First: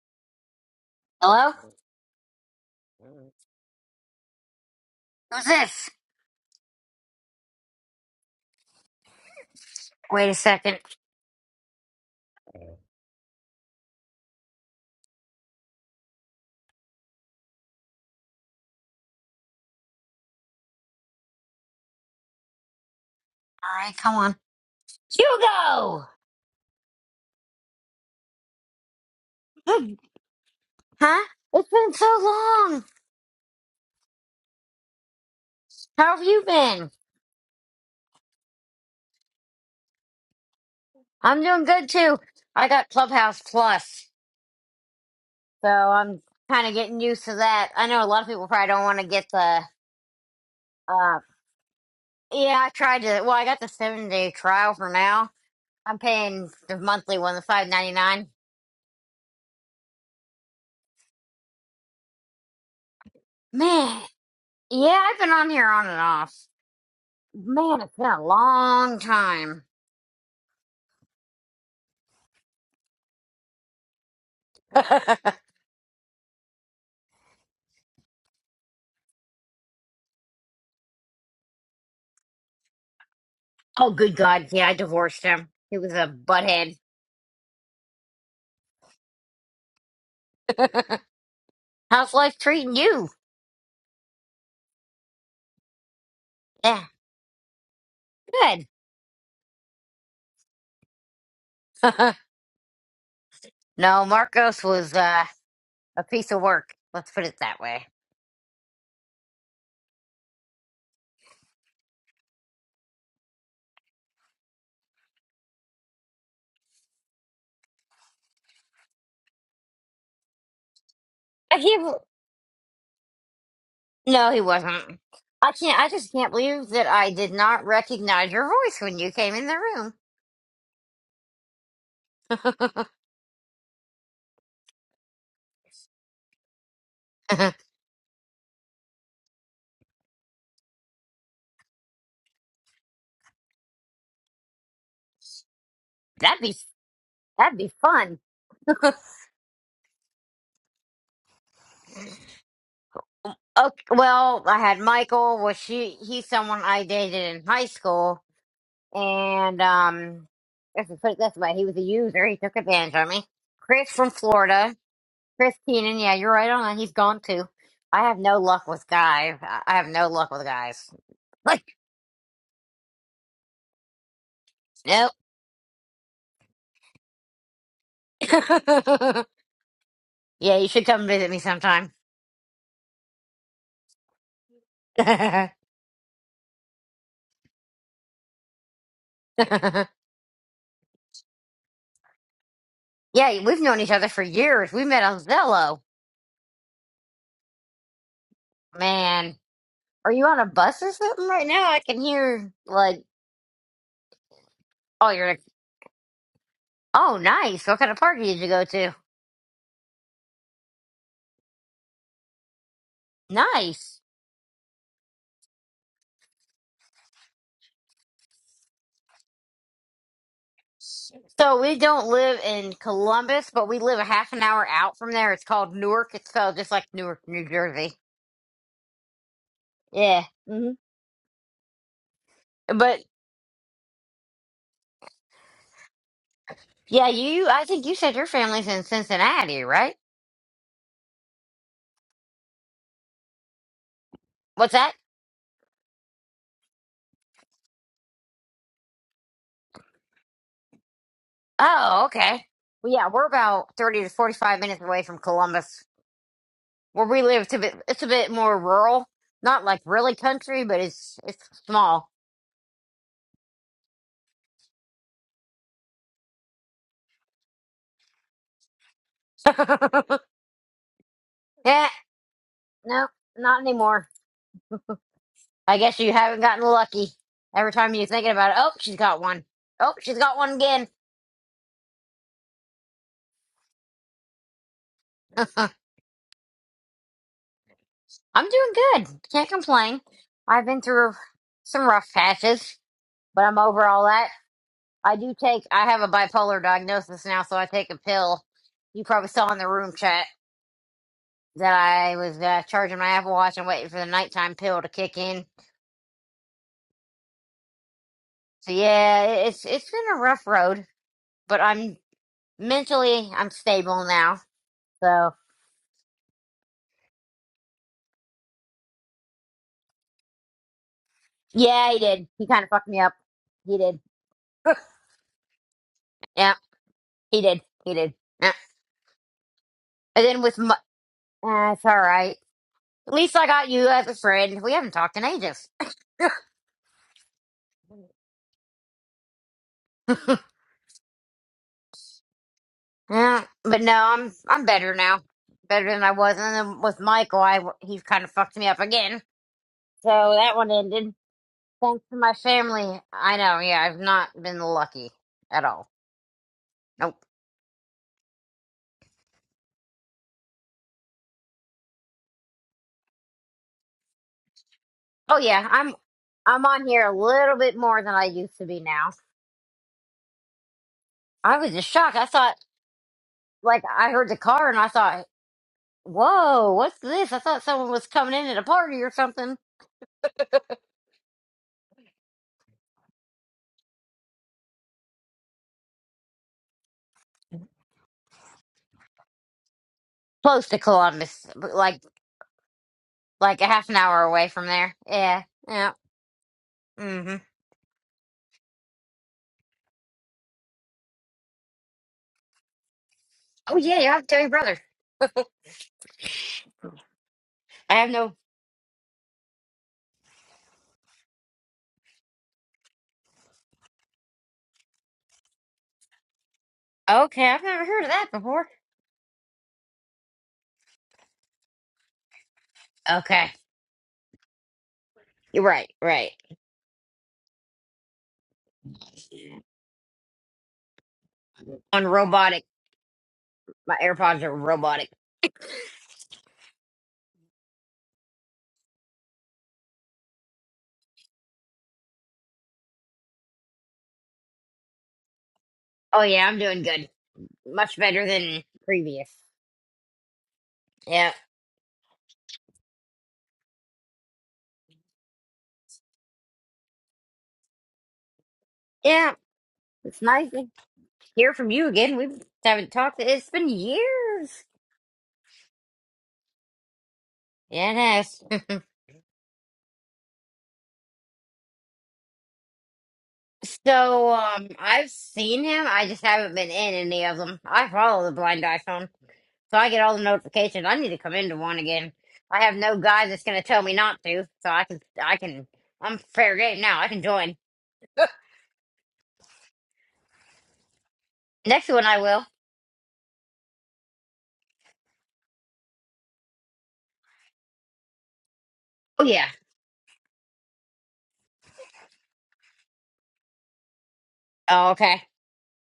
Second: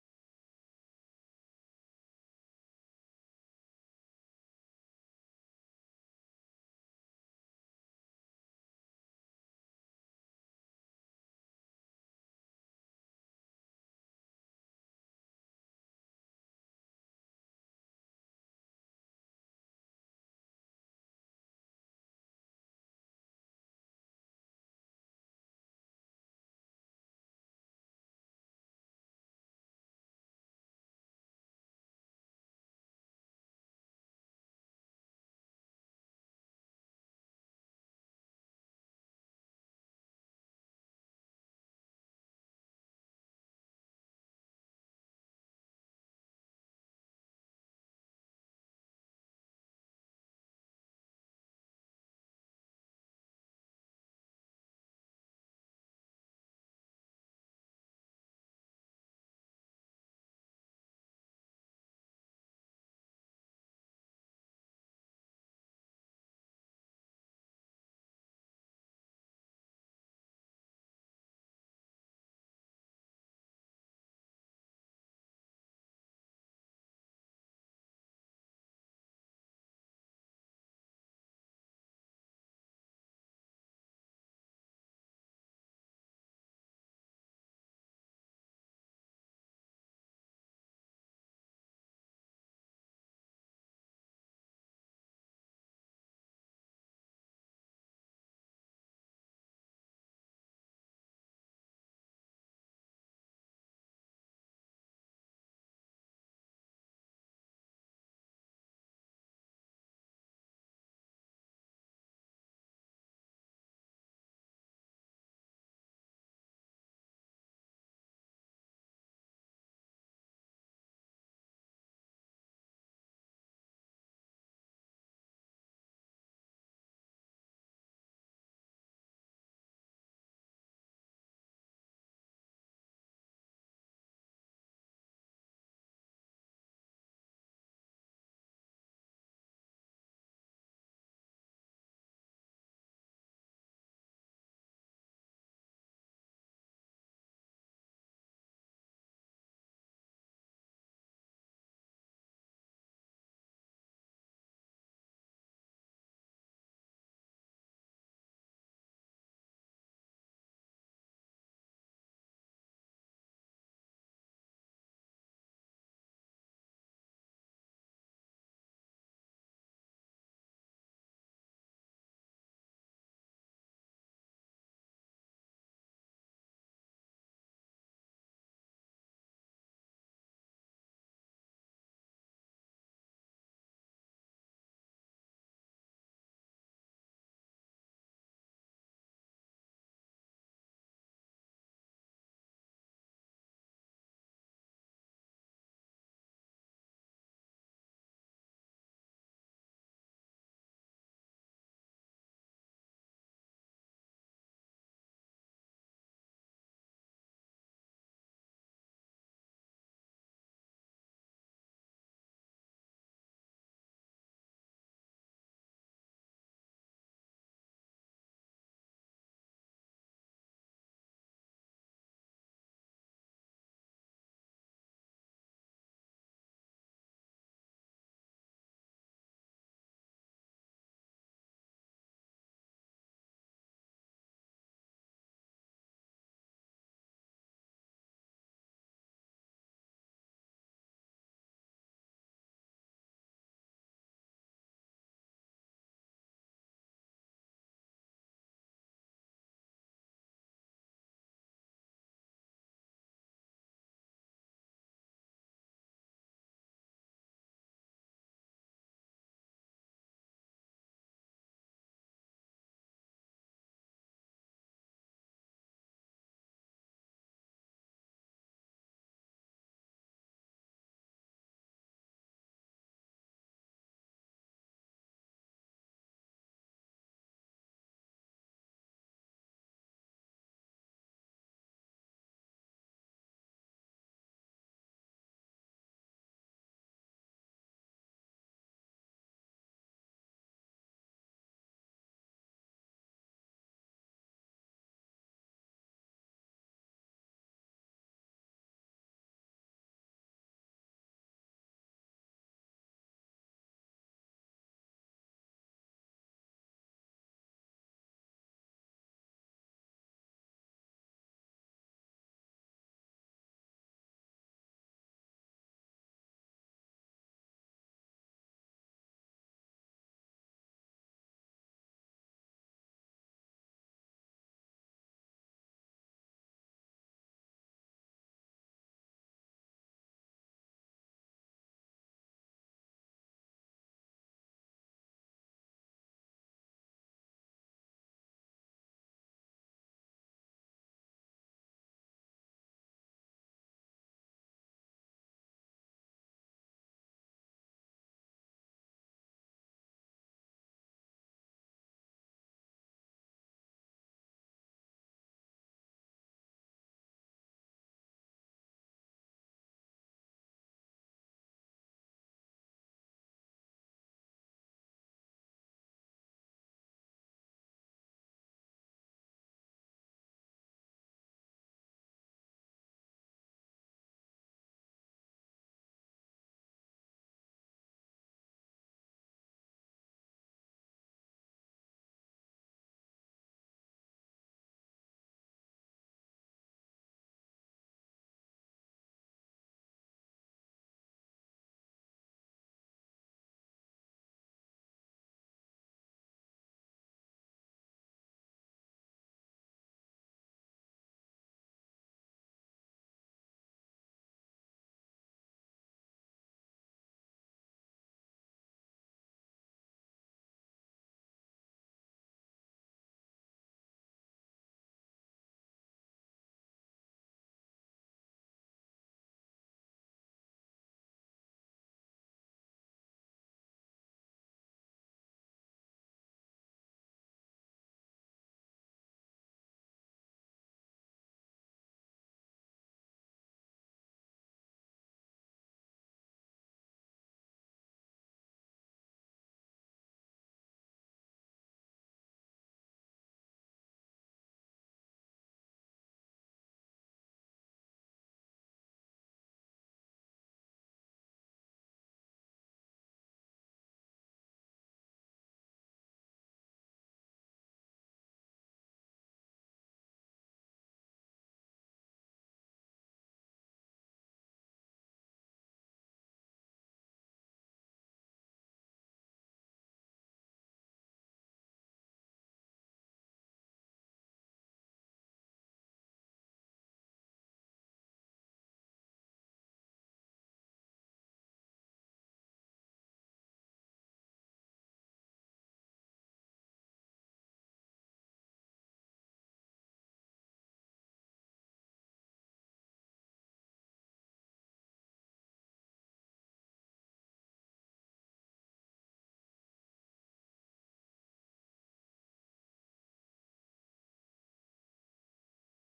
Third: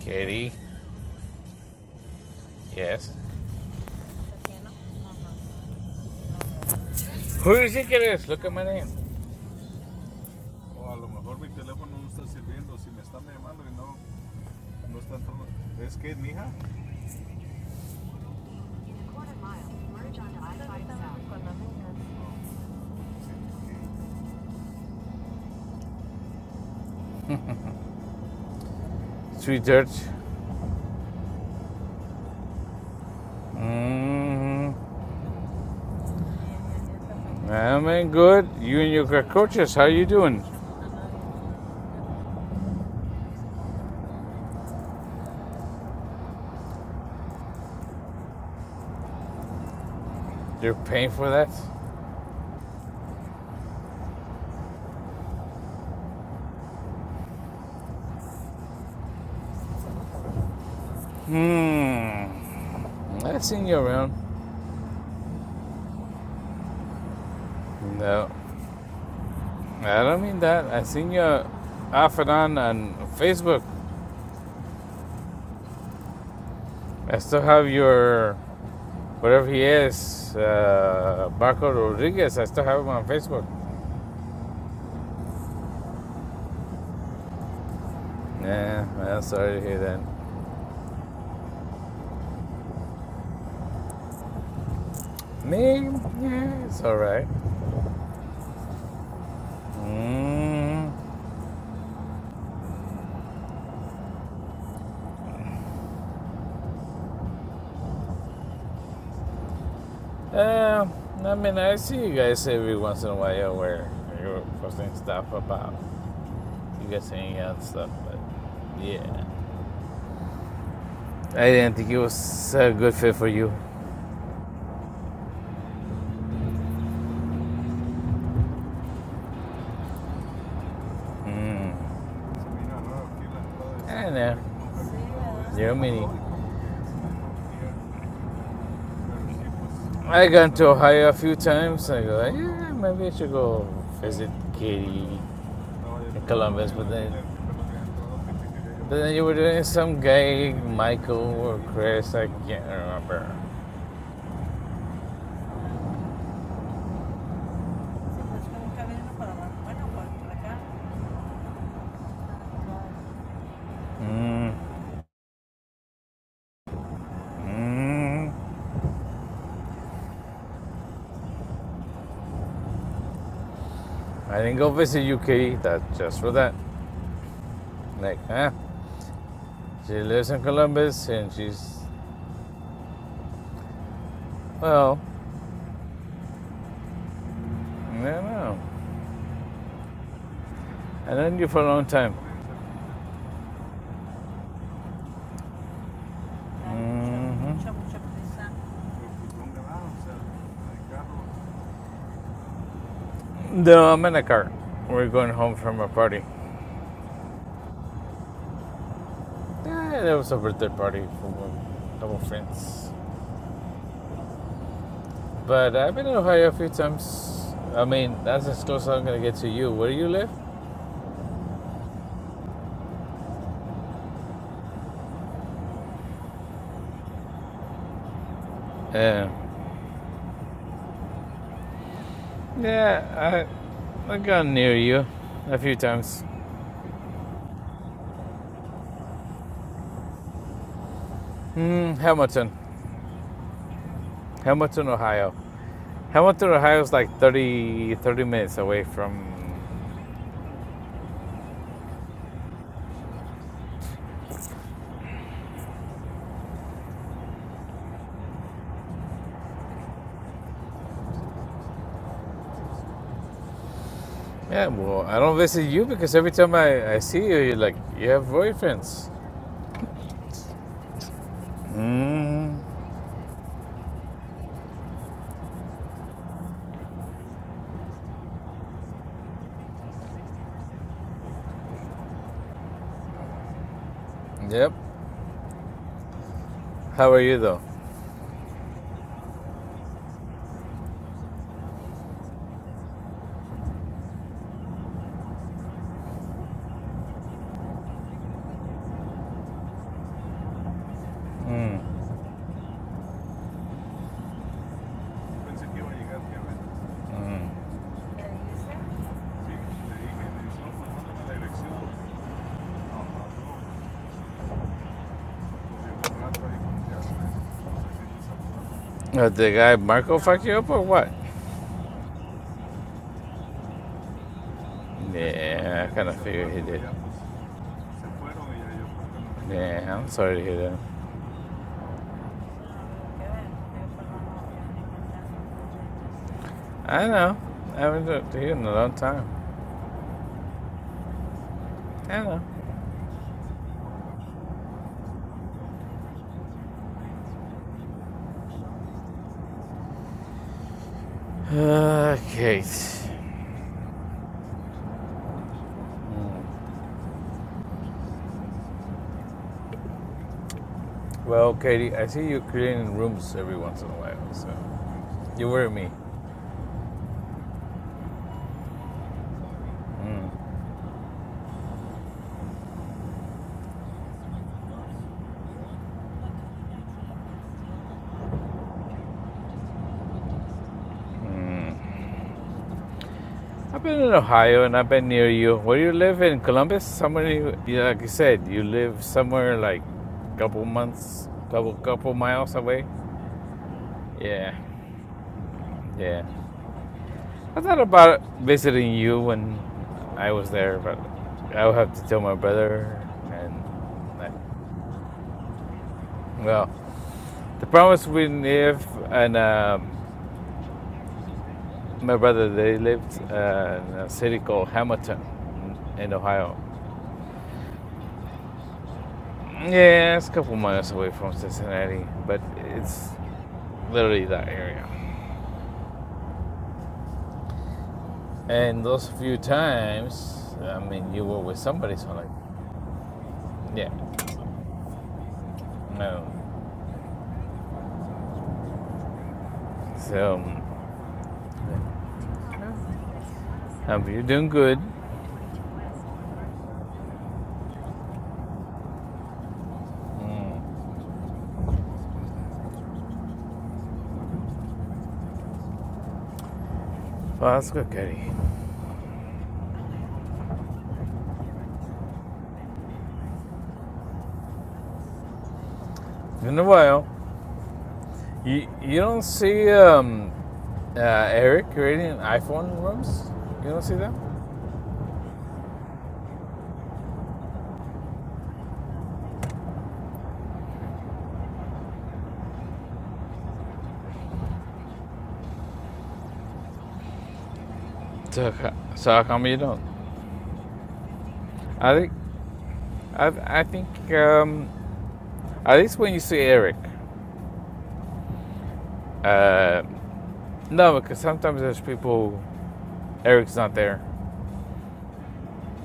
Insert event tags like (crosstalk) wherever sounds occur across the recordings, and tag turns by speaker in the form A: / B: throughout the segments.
A: Katie,
B: Hello? (laughs)
A: yes.
B: Who's this?
A: Who do you think it is? Look at my name.
B: Wait a second. Alright, come on. Hugo!
A: Sweetheart.
B: Good- Huh? It's been so long.
A: Mm,
B: How have you been?
A: I'm in good. You and your cockroaches, how you doing?
B: I'm doing good too. I got Clubhouse Plus, so I'm kind of getting used to that. I know a lot of people probably don't want to get the,
A: You're paying
B: uh,
A: for that?
B: yeah, I tried to, well, I got the seven day trial for now. I'm paying the monthly one, the five ninety nine.
A: Hmm. I seen you
B: Man,
A: around.
B: yeah, I've been on here on and off. Man, it's been a
A: No,
B: long time.
A: I don't mean that. I seen you off and on on Facebook.
B: (laughs)
A: I still have your, whatever he is, uh, Marco Rodriguez. I still have him on Facebook.
B: Oh, good God. Yeah, I divorced him. He was a butthead.
A: Nah, am sorry to hear that.
B: How's life treating you?
A: Me? Yeah, it's
B: Yeah,
A: alright.
B: good.
A: Mm.
B: (laughs) no, Marcos was uh, a piece of work. Let's put it that way.
A: Uh, I mean, I see you guys every once in a while where you're posting stuff about you guys hanging out and stuff, but yeah. I
B: I
A: didn't
B: can't.
A: think it
B: bel-
A: was a good fit for you.
B: No, he wasn't. I can't. I just can't believe that I did not recognize your voice when you came in the room.
A: Mm.
B: (laughs)
A: I know. You're a mini.
B: that'd
A: I gone to Ohio a few times. I go, yeah, maybe I should go visit Katie in
B: be
A: Columbus. But then,
B: that'd be fun. (laughs)
A: but then you were doing some guy, Michael or Chris. I can't remember.
B: Okay, well, I had Michael. Was she? He's someone I dated in high school. And um, let's just put it this way: he was a user. He took advantage of me. Chris from
A: Mm,
B: Florida, Chris Keenan. Yeah, you're right on that. He's gone too. I have
A: mm.
B: no luck with guys. I I have no luck with guys. (laughs) Like,
A: I didn't go visit
B: nope.
A: you, Katie. That just for that. Like, huh?
B: (laughs)
A: She lives in
B: yeah, you should come
A: Columbus,
B: visit
A: and
B: me
A: she's
B: sometime. (laughs)
A: well.
B: yeah,
A: I don't know. I known you for a long time.
B: we've known each other for years. We met on Zello.
A: hmm
B: Man, are you on a bus or something right now? I can hear like,
A: No, I'm in a car. We're
B: oh, you're.
A: going
B: like,
A: home from a party.
B: Oh, nice. What kind of party did you go to?
A: Yeah, it was a birthday party for a couple friends.
B: Nice.
A: But I've been in Ohio a few times. I mean, that's as close as I'm gonna get to you. Where do you live?
B: So we don't live in Columbus, but we live a half an hour out from there. It's called Newark. It's spelled just like Newark, New Jersey.
A: Uh,
B: Yeah. hmm But
A: yeah, I I gone near you a few times.
B: yeah, you. I think you said your family's in Cincinnati, right?
A: Mm, Hamilton,
B: What's
A: Hamilton,
B: that?
A: Ohio. Hamilton, Ohio is like 30 30 minutes away from.
B: Oh, okay. Well, yeah, we're about thirty to forty-five minutes away from Columbus, where we live. It's a bit. It's a bit more rural. Not like really country, but it's it's small.
A: Yeah, well, I don't visit you because every time I, I see you, you're like you have boyfriends.
B: (laughs) yeah.
A: Mm.
B: No, not anymore. I guess you haven't gotten lucky. Every time you're thinking about it, oh, she's got one. Oh, she's got one again.
A: Yep.
B: (laughs) I'm
A: How are you though?
B: doing good. Can't complain. I've been through some rough patches, but I'm over all that. I do take, I have a bipolar diagnosis now, so I take a pill. You probably saw in the room chat that
A: Mm.
B: I was uh, charging my Apple Watch and waiting for the nighttime pill to kick in.
A: Mm.
B: So yeah, it's it's been a rough road, but I'm mentally I'm stable now. So
A: Uh, did the guy Marco fuck you up or what?
B: Yeah, he did. He kind of fucked me up. He did. (laughs)
A: Yeah, I kind of figured
B: Yeah,
A: he did.
B: he did. He did. Yeah.
A: Yeah, I'm
B: And
A: sorry
B: then
A: to hear
B: with my,
A: that.
B: uh, it's all right. At least I got you as a friend. We haven't talked in ages.
A: I know. I haven't talked to you in a long time.
B: (laughs)
A: I know.
B: Yeah, but no, I'm I'm better now. Better than I was. And then with Michael, I he kind of fucked me up again. So that one ended. Thanks to
A: Uh,
B: my
A: Kate.
B: family. I know. Yeah, I've not been lucky at all.
A: Mm.
B: Nope.
A: Well, Katie, I see you cleaning rooms every once in a while, so
B: Oh
A: you
B: yeah,
A: worry me.
B: I'm I'm on here a little bit more than I used to be now.
A: Mm.
B: I was just shocked. I thought. like I heard the car and I thought, "Whoa, what's this?" I thought someone was coming in at a party or something
A: Mm. I've been in Ohio and I've been near you. Where do you live in Columbus? Somewhere, yeah, like you said, you live somewhere like a couple
B: close to
A: months,
B: Columbus, but
A: couple
B: like
A: couple miles away.
B: like a half an hour away
A: Yeah,
B: from there. Yeah, yeah.
A: yeah.
B: hmm
A: I thought about visiting you when I was there, but I would have to tell my brother. And
B: Oh yeah, you have to
A: I,
B: tell your brother.
A: well, the problem
B: I
A: is
B: have
A: we
B: no.
A: live and um, my brother they lived uh, in a city called Hamilton in Ohio.
B: Okay, I've never heard of that before.
A: Yeah, it's a couple miles away from Cincinnati, but it's
B: Okay,
A: literally that area.
B: you're right, right.
A: And those few times, I mean, you were with somebody,
B: On
A: so like,
B: robotic,
A: yeah,
B: my AirPods are robotic.
A: no. So, um, you're doing good.
B: Oh yeah, I'm doing good, much better than previous.
A: Mm.
B: Yeah,
A: Well, that's good, Katie.
B: yeah. It's nice to hear from you again. We haven't talked. It's been years.
A: It's been a while.
B: Yeah, it has.
A: You you don't see um, uh, Eric creating iPhone rooms. You don't see that.
B: So, um, I've seen him. I just haven't been in any of them. I follow the blind iPhone, so I get all the notifications. I need to come into one again. I have no guy that's gonna tell me not to, so I can, I can, I'm fair game now. I can join.
A: So, so how come you don't?
B: Next
A: I
B: one,
A: think
B: I will.
A: I, I think um, at least when you see Eric,
B: Oh yeah.
A: Uh, no, because sometimes there's people. Eric's not there,
B: Oh okay.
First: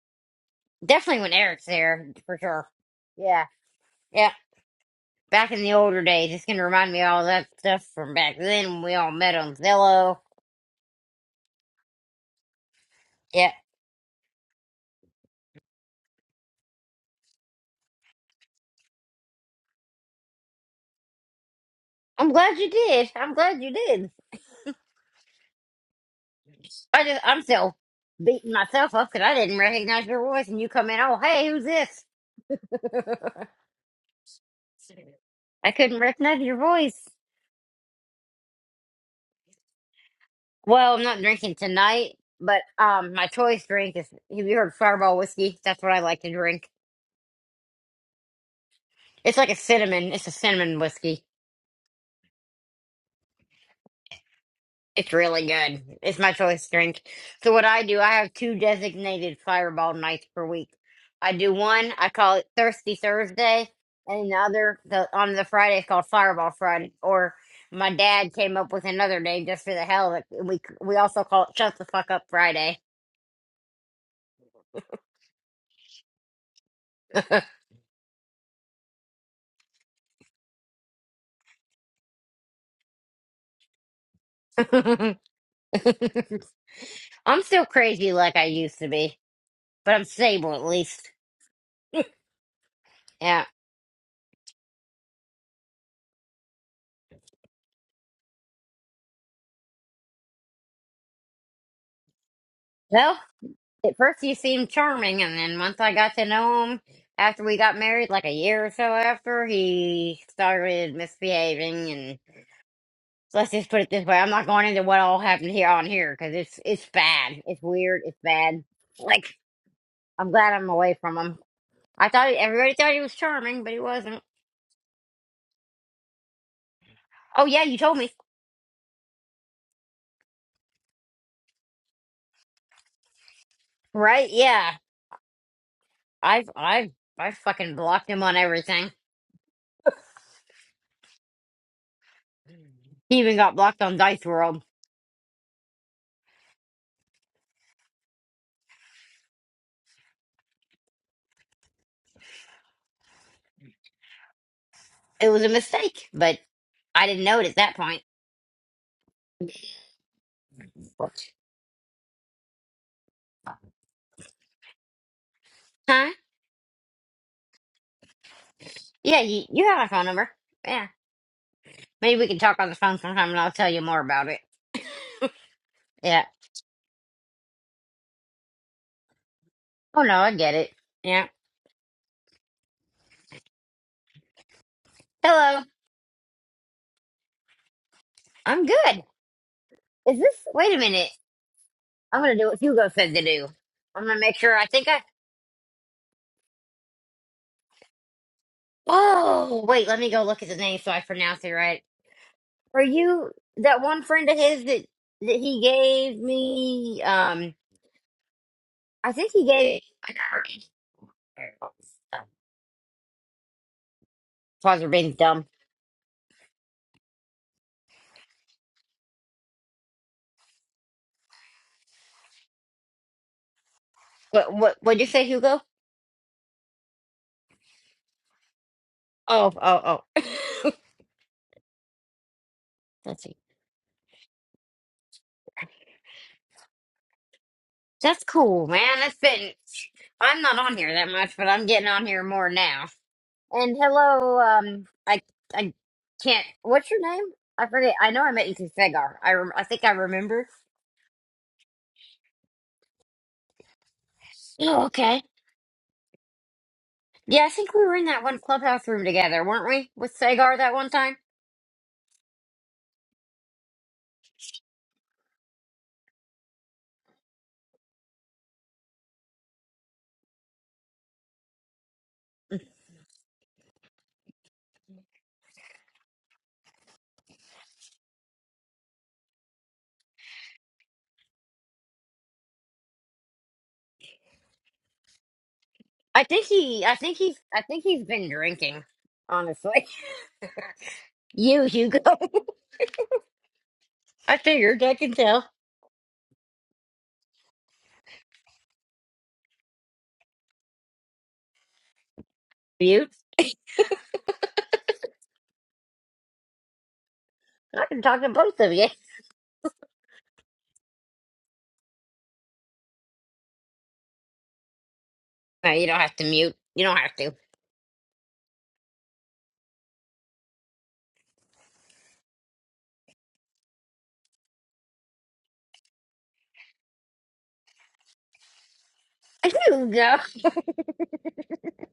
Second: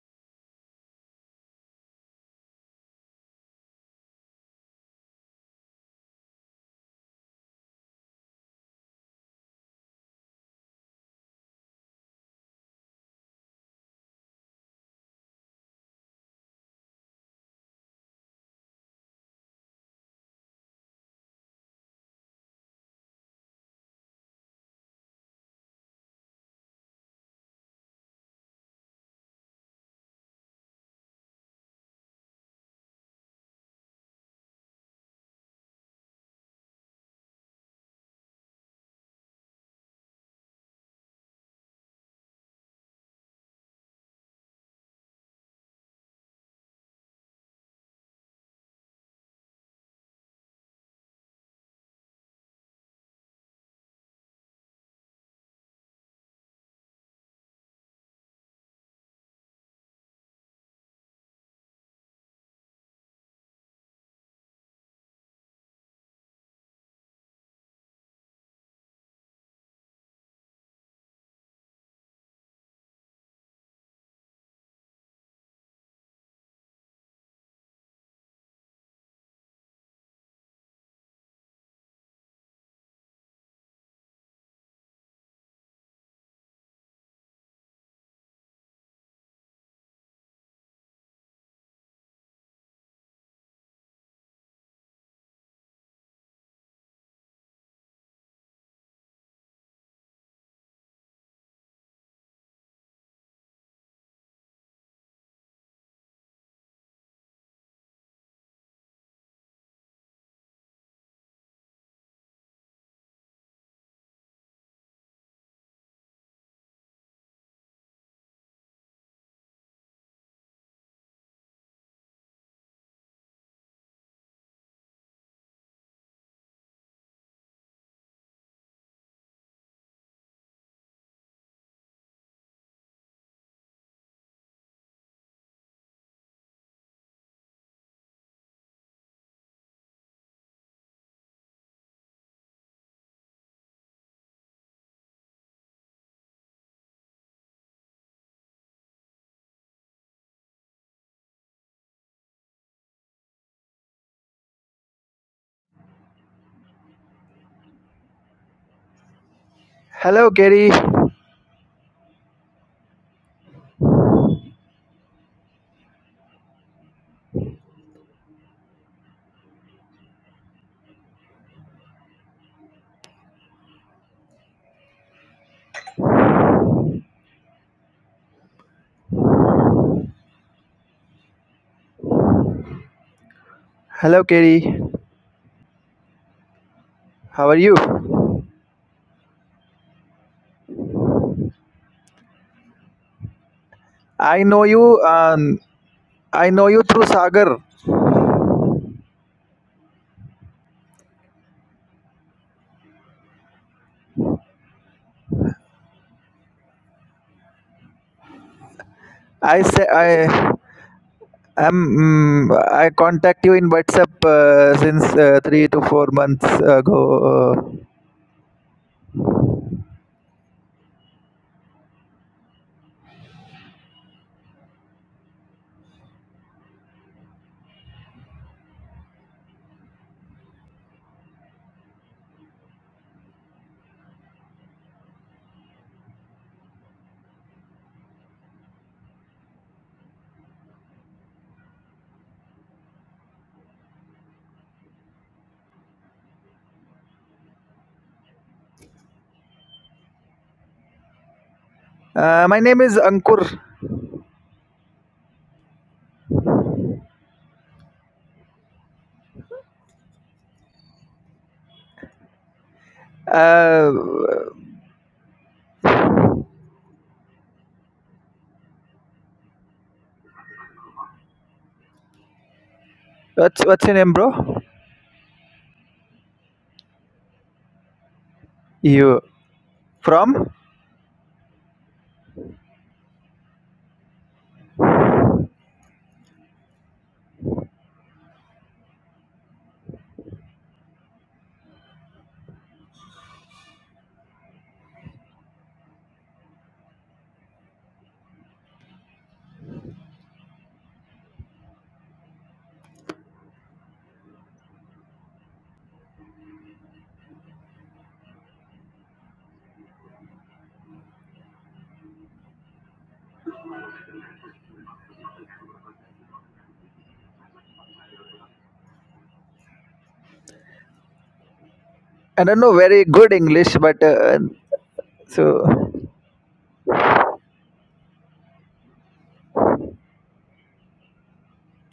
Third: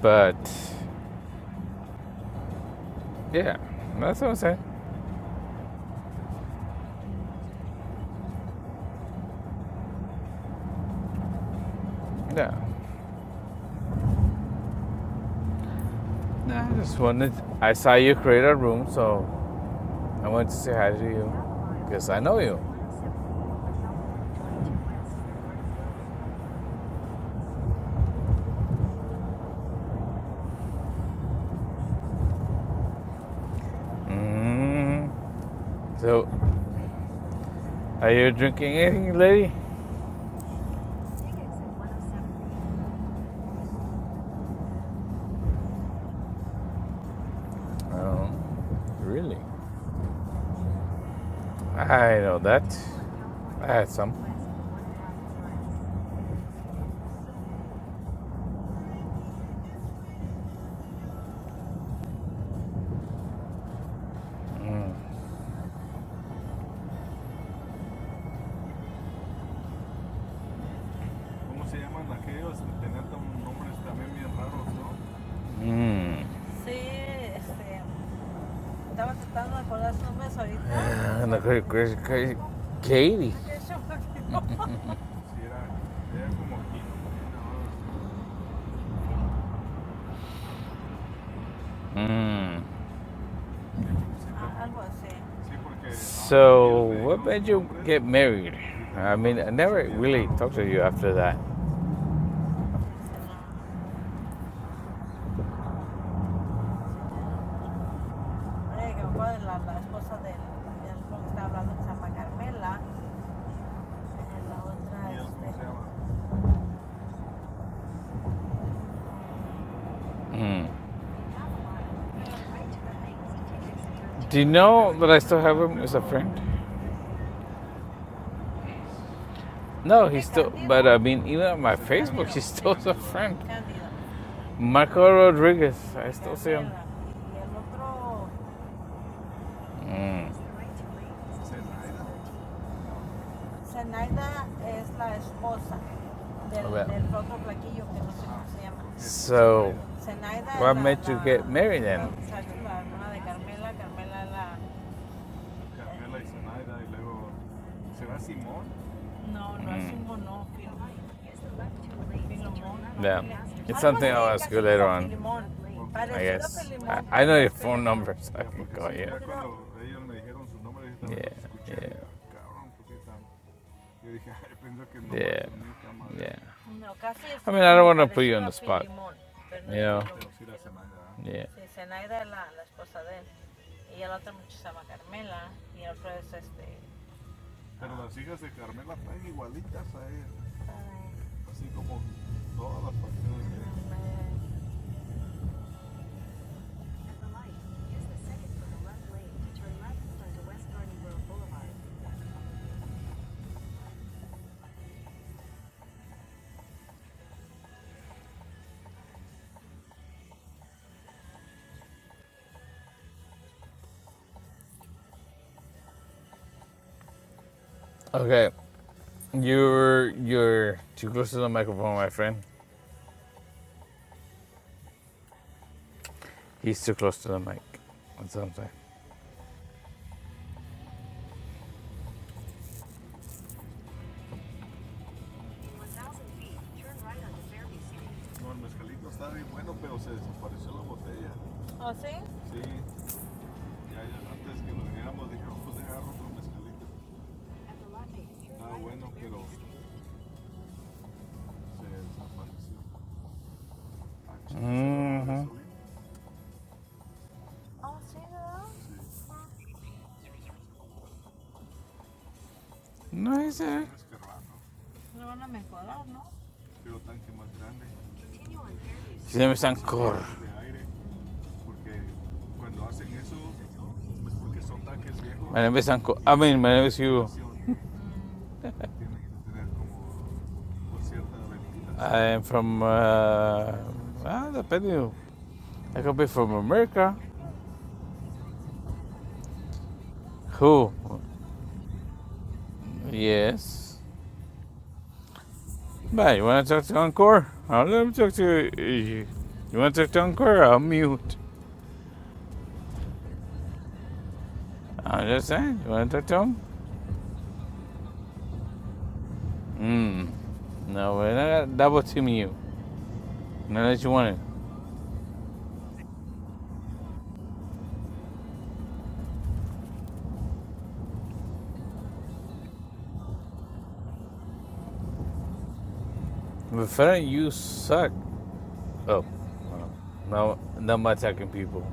A: but
B: Definitely when Eric's there for sure. Yeah,
A: yeah, that's what
B: yeah.
A: I'm saying.
B: Back in the older days, it's gonna remind me of all that stuff from back then when we all met on Zillow.
A: Yeah,
B: Yeah.
A: Nah, I just wanted. I saw you create a room, so I wanted to say hi to you because I
B: I'm
A: know
B: glad
A: you.
B: you did. I'm glad you did. I just I'm still beating myself up because I didn't recognize your voice, and you come in. Oh, hey, who's this?
A: Mm.
B: (laughs) I couldn't
A: So,
B: recognize your voice.
A: are you drinking anything, lady?
B: Well, I'm not drinking tonight, but um, my choice drink is. Have you heard Fireball whiskey? That's what I like to drink.
A: Oh,
B: It's
A: really?
B: like a cinnamon. It's a cinnamon whiskey.
A: I know that. I had some.
B: It's really good. It's my choice drink. So what I do, I have two designated fireball nights per week. I do one, I call it Thirsty Thursday, and the other
A: Mm.
B: the on the Friday it's called Fireball Friday. Or my dad came up with another name just for the hell of it. We we also call it Shut the Fuck Up Friday.
A: Mm.
B: (laughs)
A: Ah, no, crazy, crazy, crazy. Katie. (laughs)
B: I'm still crazy like I used to be, but I'm stable at least.
A: Mm.
B: Yeah.
A: So, what made you get married? I mean, I never really talked to you after that.
B: Well. At first, he seemed charming, and then once I got to know him, after we got married, like a year or so after, he started misbehaving. And so let's just put it this way: I'm not going into what all happened here on here because it's it's bad, it's weird, it's bad. Like I'm glad
A: Mm.
B: I'm away from him. I thought everybody thought he was charming, but he wasn't.
A: Do you know that I still have him as a friend?
B: Oh yeah, you told me,
A: No, he's still, but I mean, even on my Facebook, he's still a friend.
B: right? Yeah,
A: Marco Rodriguez, I still
B: I've
A: see him.
B: I've I fucking blocked him on everything.
A: Mm.
B: He even got blocked on Dice World.
A: Well. So, what made you get married then?
B: It was a mistake, but I didn't know it at that point.
C: Hello, Gary.
A: Yeah. It's something I'll ask you later on,
B: Huh?
A: I guess. I, I know your phone number, so I can call you.
B: Yeah, you, you have my phone number. Yeah.
A: Yeah, yeah.
B: Maybe we can talk on the phone sometime and I'll tell you more about it.
A: (laughs) Yeah,
B: Yeah.
A: Yeah. I mean, I don't wanna put you on the spot. Yeah.
B: Oh, no, I get it. Yeah.
A: Yeah.
C: Hello, Gary.
B: Hello.
C: How are you?
B: I'm good. Is this? Wait a minute. I'm going to do what Hugo said to do. I'm going to make
C: I
B: sure
C: know
B: I think
C: you.
B: I.
C: Um, I know you through Sagar.
B: Oh, wait. Let me go look at the name so I pronounce it right. Are you that one friend of his that, that he gave me? Um, I think he
C: I
B: gave.
C: say I
B: I got her.
C: am. mm I contact you in WhatsApp uh,
B: Pause for
C: since
B: being
C: uh,
B: dumb.
C: three to four months ago.
A: Okay. You're you're too close to the microphone, my friend.
B: What, what, what'd you say, Hugo?
A: He's too close to the mic. That's what I'm saying.
B: Oh, oh, oh. (laughs) Let's see. That's cool, man. it has been I'm not on here that much, but I'm getting on here more now. And hello, um, I I can't. What's your name? I forget. I know I met you through Fegar. I rem- I think I remember.
C: Uh, my name is Ankur.
B: Oh, okay.
A: Mm-hmm.
B: Yeah, I think we were in that one clubhouse room together, weren't we? With Fegar that one time.
A: No, he's there.
C: Uh,
A: Se me zancó.
C: what's what's your name, bro?
A: My name is Anko. I mean, my name is you. (laughs)
C: You from?
A: I'm from. Uh, ah, depending. I could
B: I
A: be
B: think
A: from
B: he. I
A: America.
B: think he's. I think he's been drinking. Honestly,
A: Who?
B: (laughs) you Hugo.
A: Yes.
B: (laughs) I figured I can tell
A: Bye. You want to talk to Encore? I'll let him talk to you. You want to talk to Encore? I'll mute.
B: Mute.
A: I'm just saying. You want to talk to him?
B: I can talk to both of you.
A: Hmm. No, we're not double teaming you. Not that you want it.
B: No, you don't have to mute. You don't have to.
C: I don't know very good English, but uh, so.
A: My friend, you suck. Oh,
B: (laughs)
A: well,
B: Hugo.
A: no, no more attacking people.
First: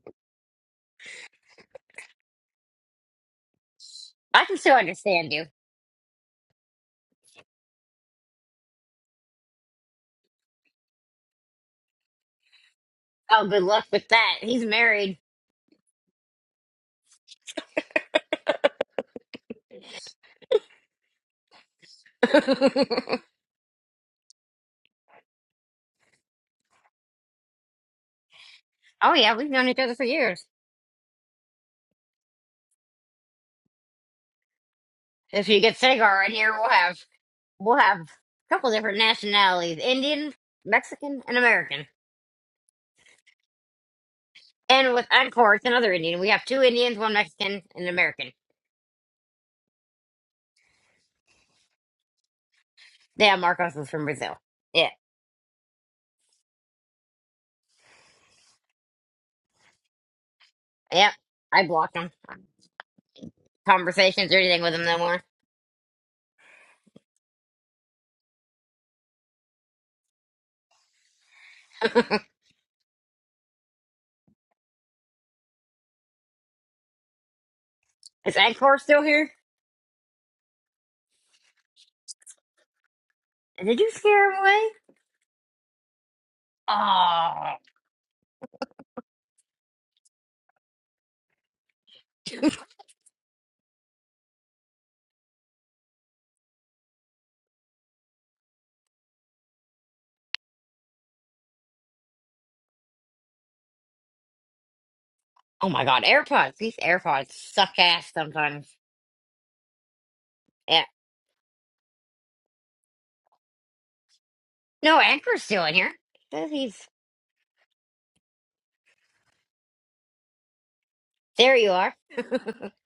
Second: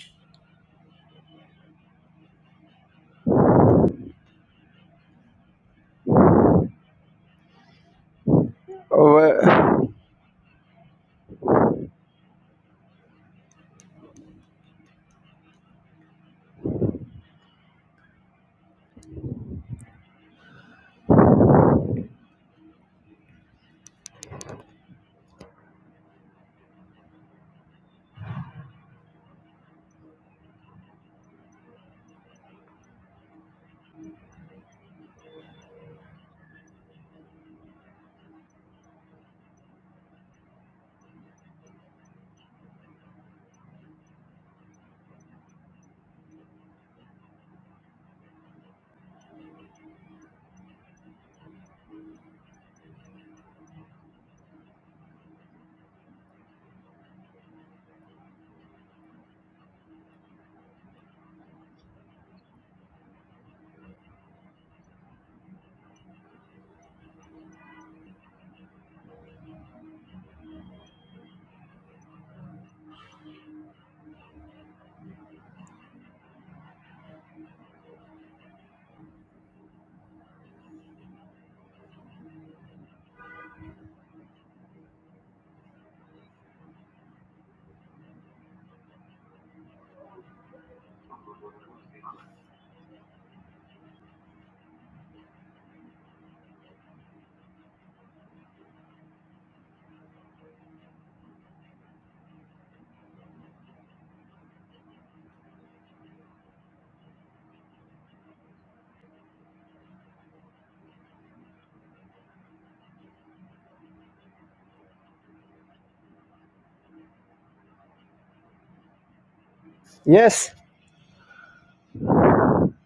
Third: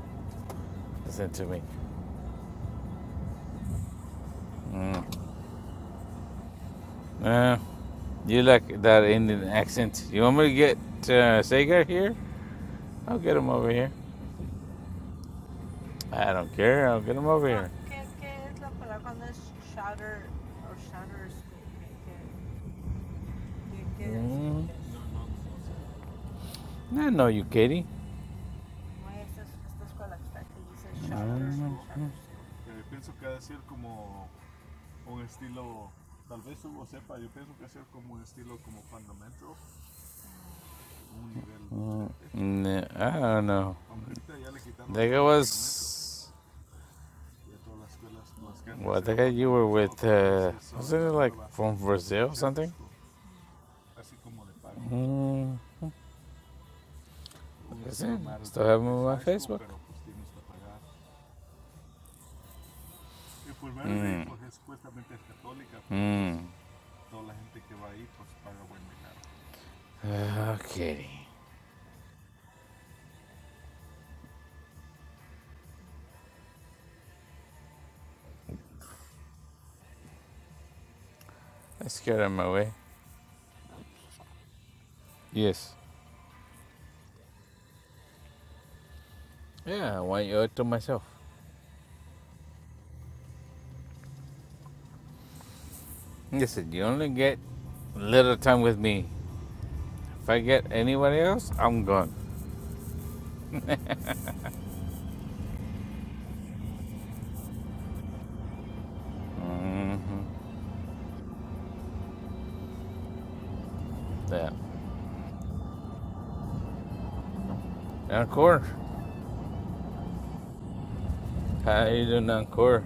A: Listen to me.
B: I can still
A: Mm.
B: understand you.
A: Uh, you like that Indian
C: Uh,
A: accent? You want me to get uh, Sagar here? I'll get
B: Oh,
A: him
B: good
A: over
B: luck
A: here.
B: with that. He's married.
A: I don't care. I'll get him over here.
B: (laughs) oh
A: Mm. I know you, Katie.
B: yeah, we've known each other for years. If you get Sagar in here, we'll have we'll have a couple different nationalities: Indian, Mexican, and American.
A: Mm, I don't know.
B: And with
A: There
B: Encore, it's another Indian.
A: was.
B: We have two Indians, one Mexican, and an American.
A: Well, the guy you were with, uh, wasn't it like from Brazil or something?
B: Yeah, Marcos is from Brazil. Yeah,
A: Mm, is it? Still have him on my Facebook.
B: yeah. I blocked him.
A: Mm.
B: Conversations or anything with him no more.
A: Mm. Okay.
B: Is Encore still here?
A: Let's get out of my way.
B: Did you scare him away?
A: Yes.
B: Oh,
A: Yeah, I want you all to myself. Listen, you only get little time with me. If I get anybody else, I'm gone.
B: oh my God! AirPods. These AirPods suck ass sometimes.
A: Mm-hmm.
B: Yeah.
A: Yeah.
B: No, Edgar's still in here. Says he's
A: Encore.
C: Yes.
B: there. You
A: How
B: are.
A: you doing, Encore?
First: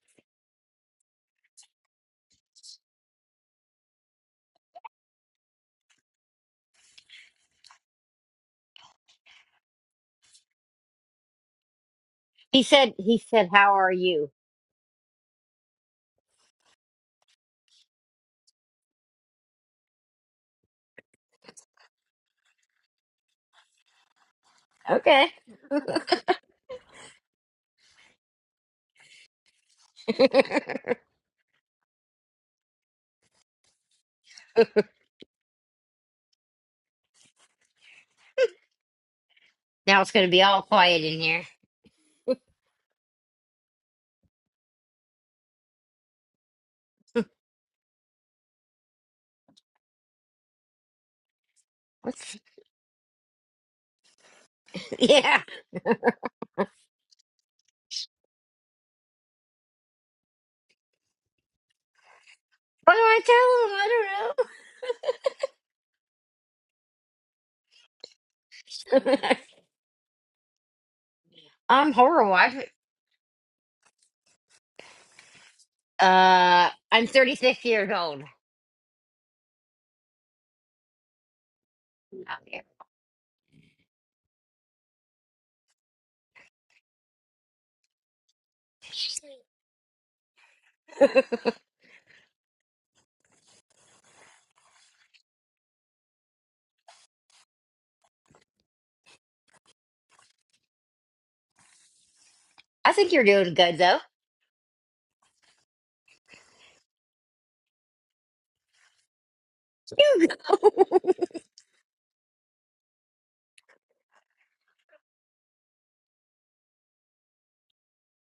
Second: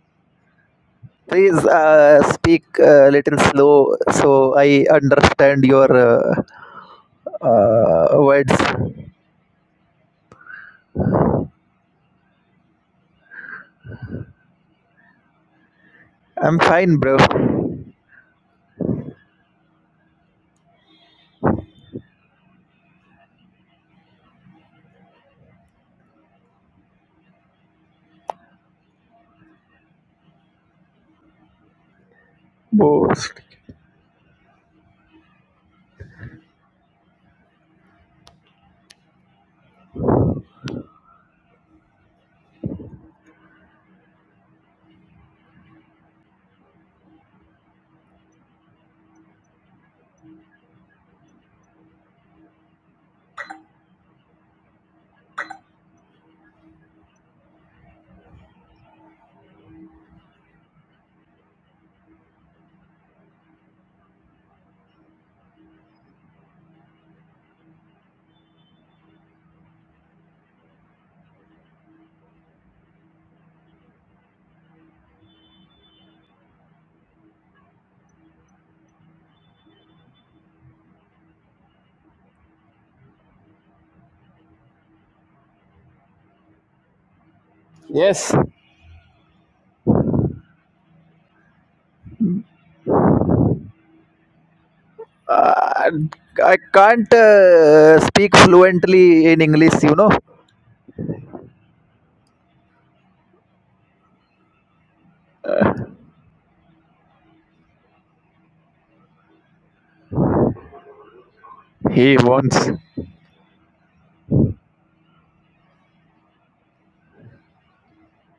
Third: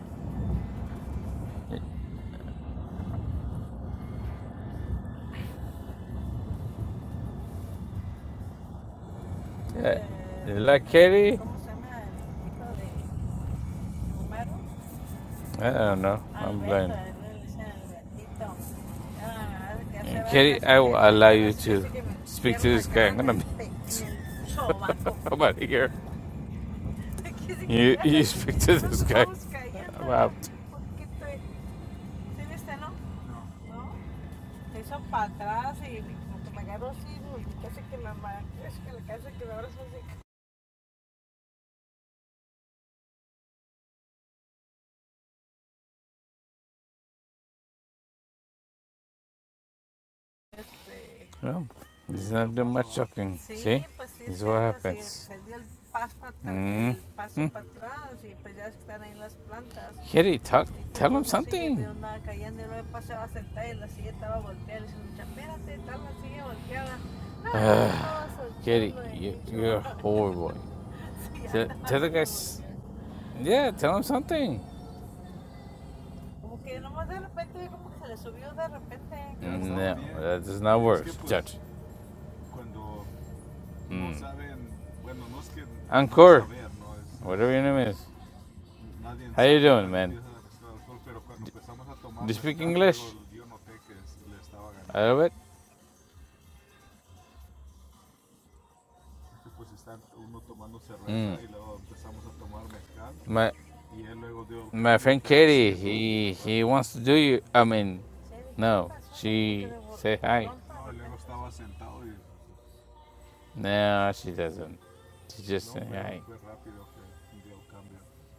C: Please uh, speak a little slow so I understand your uh, uh, words.
A: Yeah. You like Katie?
B: He said. He said, "How are you?"
A: I don't know.
C: I'm
A: I'm blind.
C: fine, bro.
A: And Katie, I will allow you to speak to this guy. I'm going gonna be (laughs)
B: Okay.
A: I'm out of (laughs) here. You you speak to this guy. I'm
B: (laughs)
A: out.
C: Most.
B: now it's going to be all quiet in here.
A: No, he's
B: What's?
A: not do much talking. See? This is what
B: (laughs)
A: happens.
B: Yeah.
A: Mm. Mm. Kitty, talk, tell him something.
B: What do I
A: Ah, Kitty,
B: tell him? I don't know.
A: you, you're a horrible. (laughs) Tell,
B: (laughs) I'm
A: tell the
B: horrible.
A: guys,
B: I,
A: yeah, tell him something.
B: uh, I'm 36 years old.
A: No, that does not work, Judge.
B: Okay.
A: Mm. Anchor. Whatever your name is. How you doing, man?
B: (laughs)
A: Do you speak English? A little bit.
C: Uh, I can't uh, speak fluently in English, you know.
A: Mm.
B: I think you're
A: My
B: doing good though.
A: my friend Katie, he he wants to do you. I mean, no, she say
B: Hugo,
A: hi.
C: He wants.
A: No, she doesn't. She just say hi.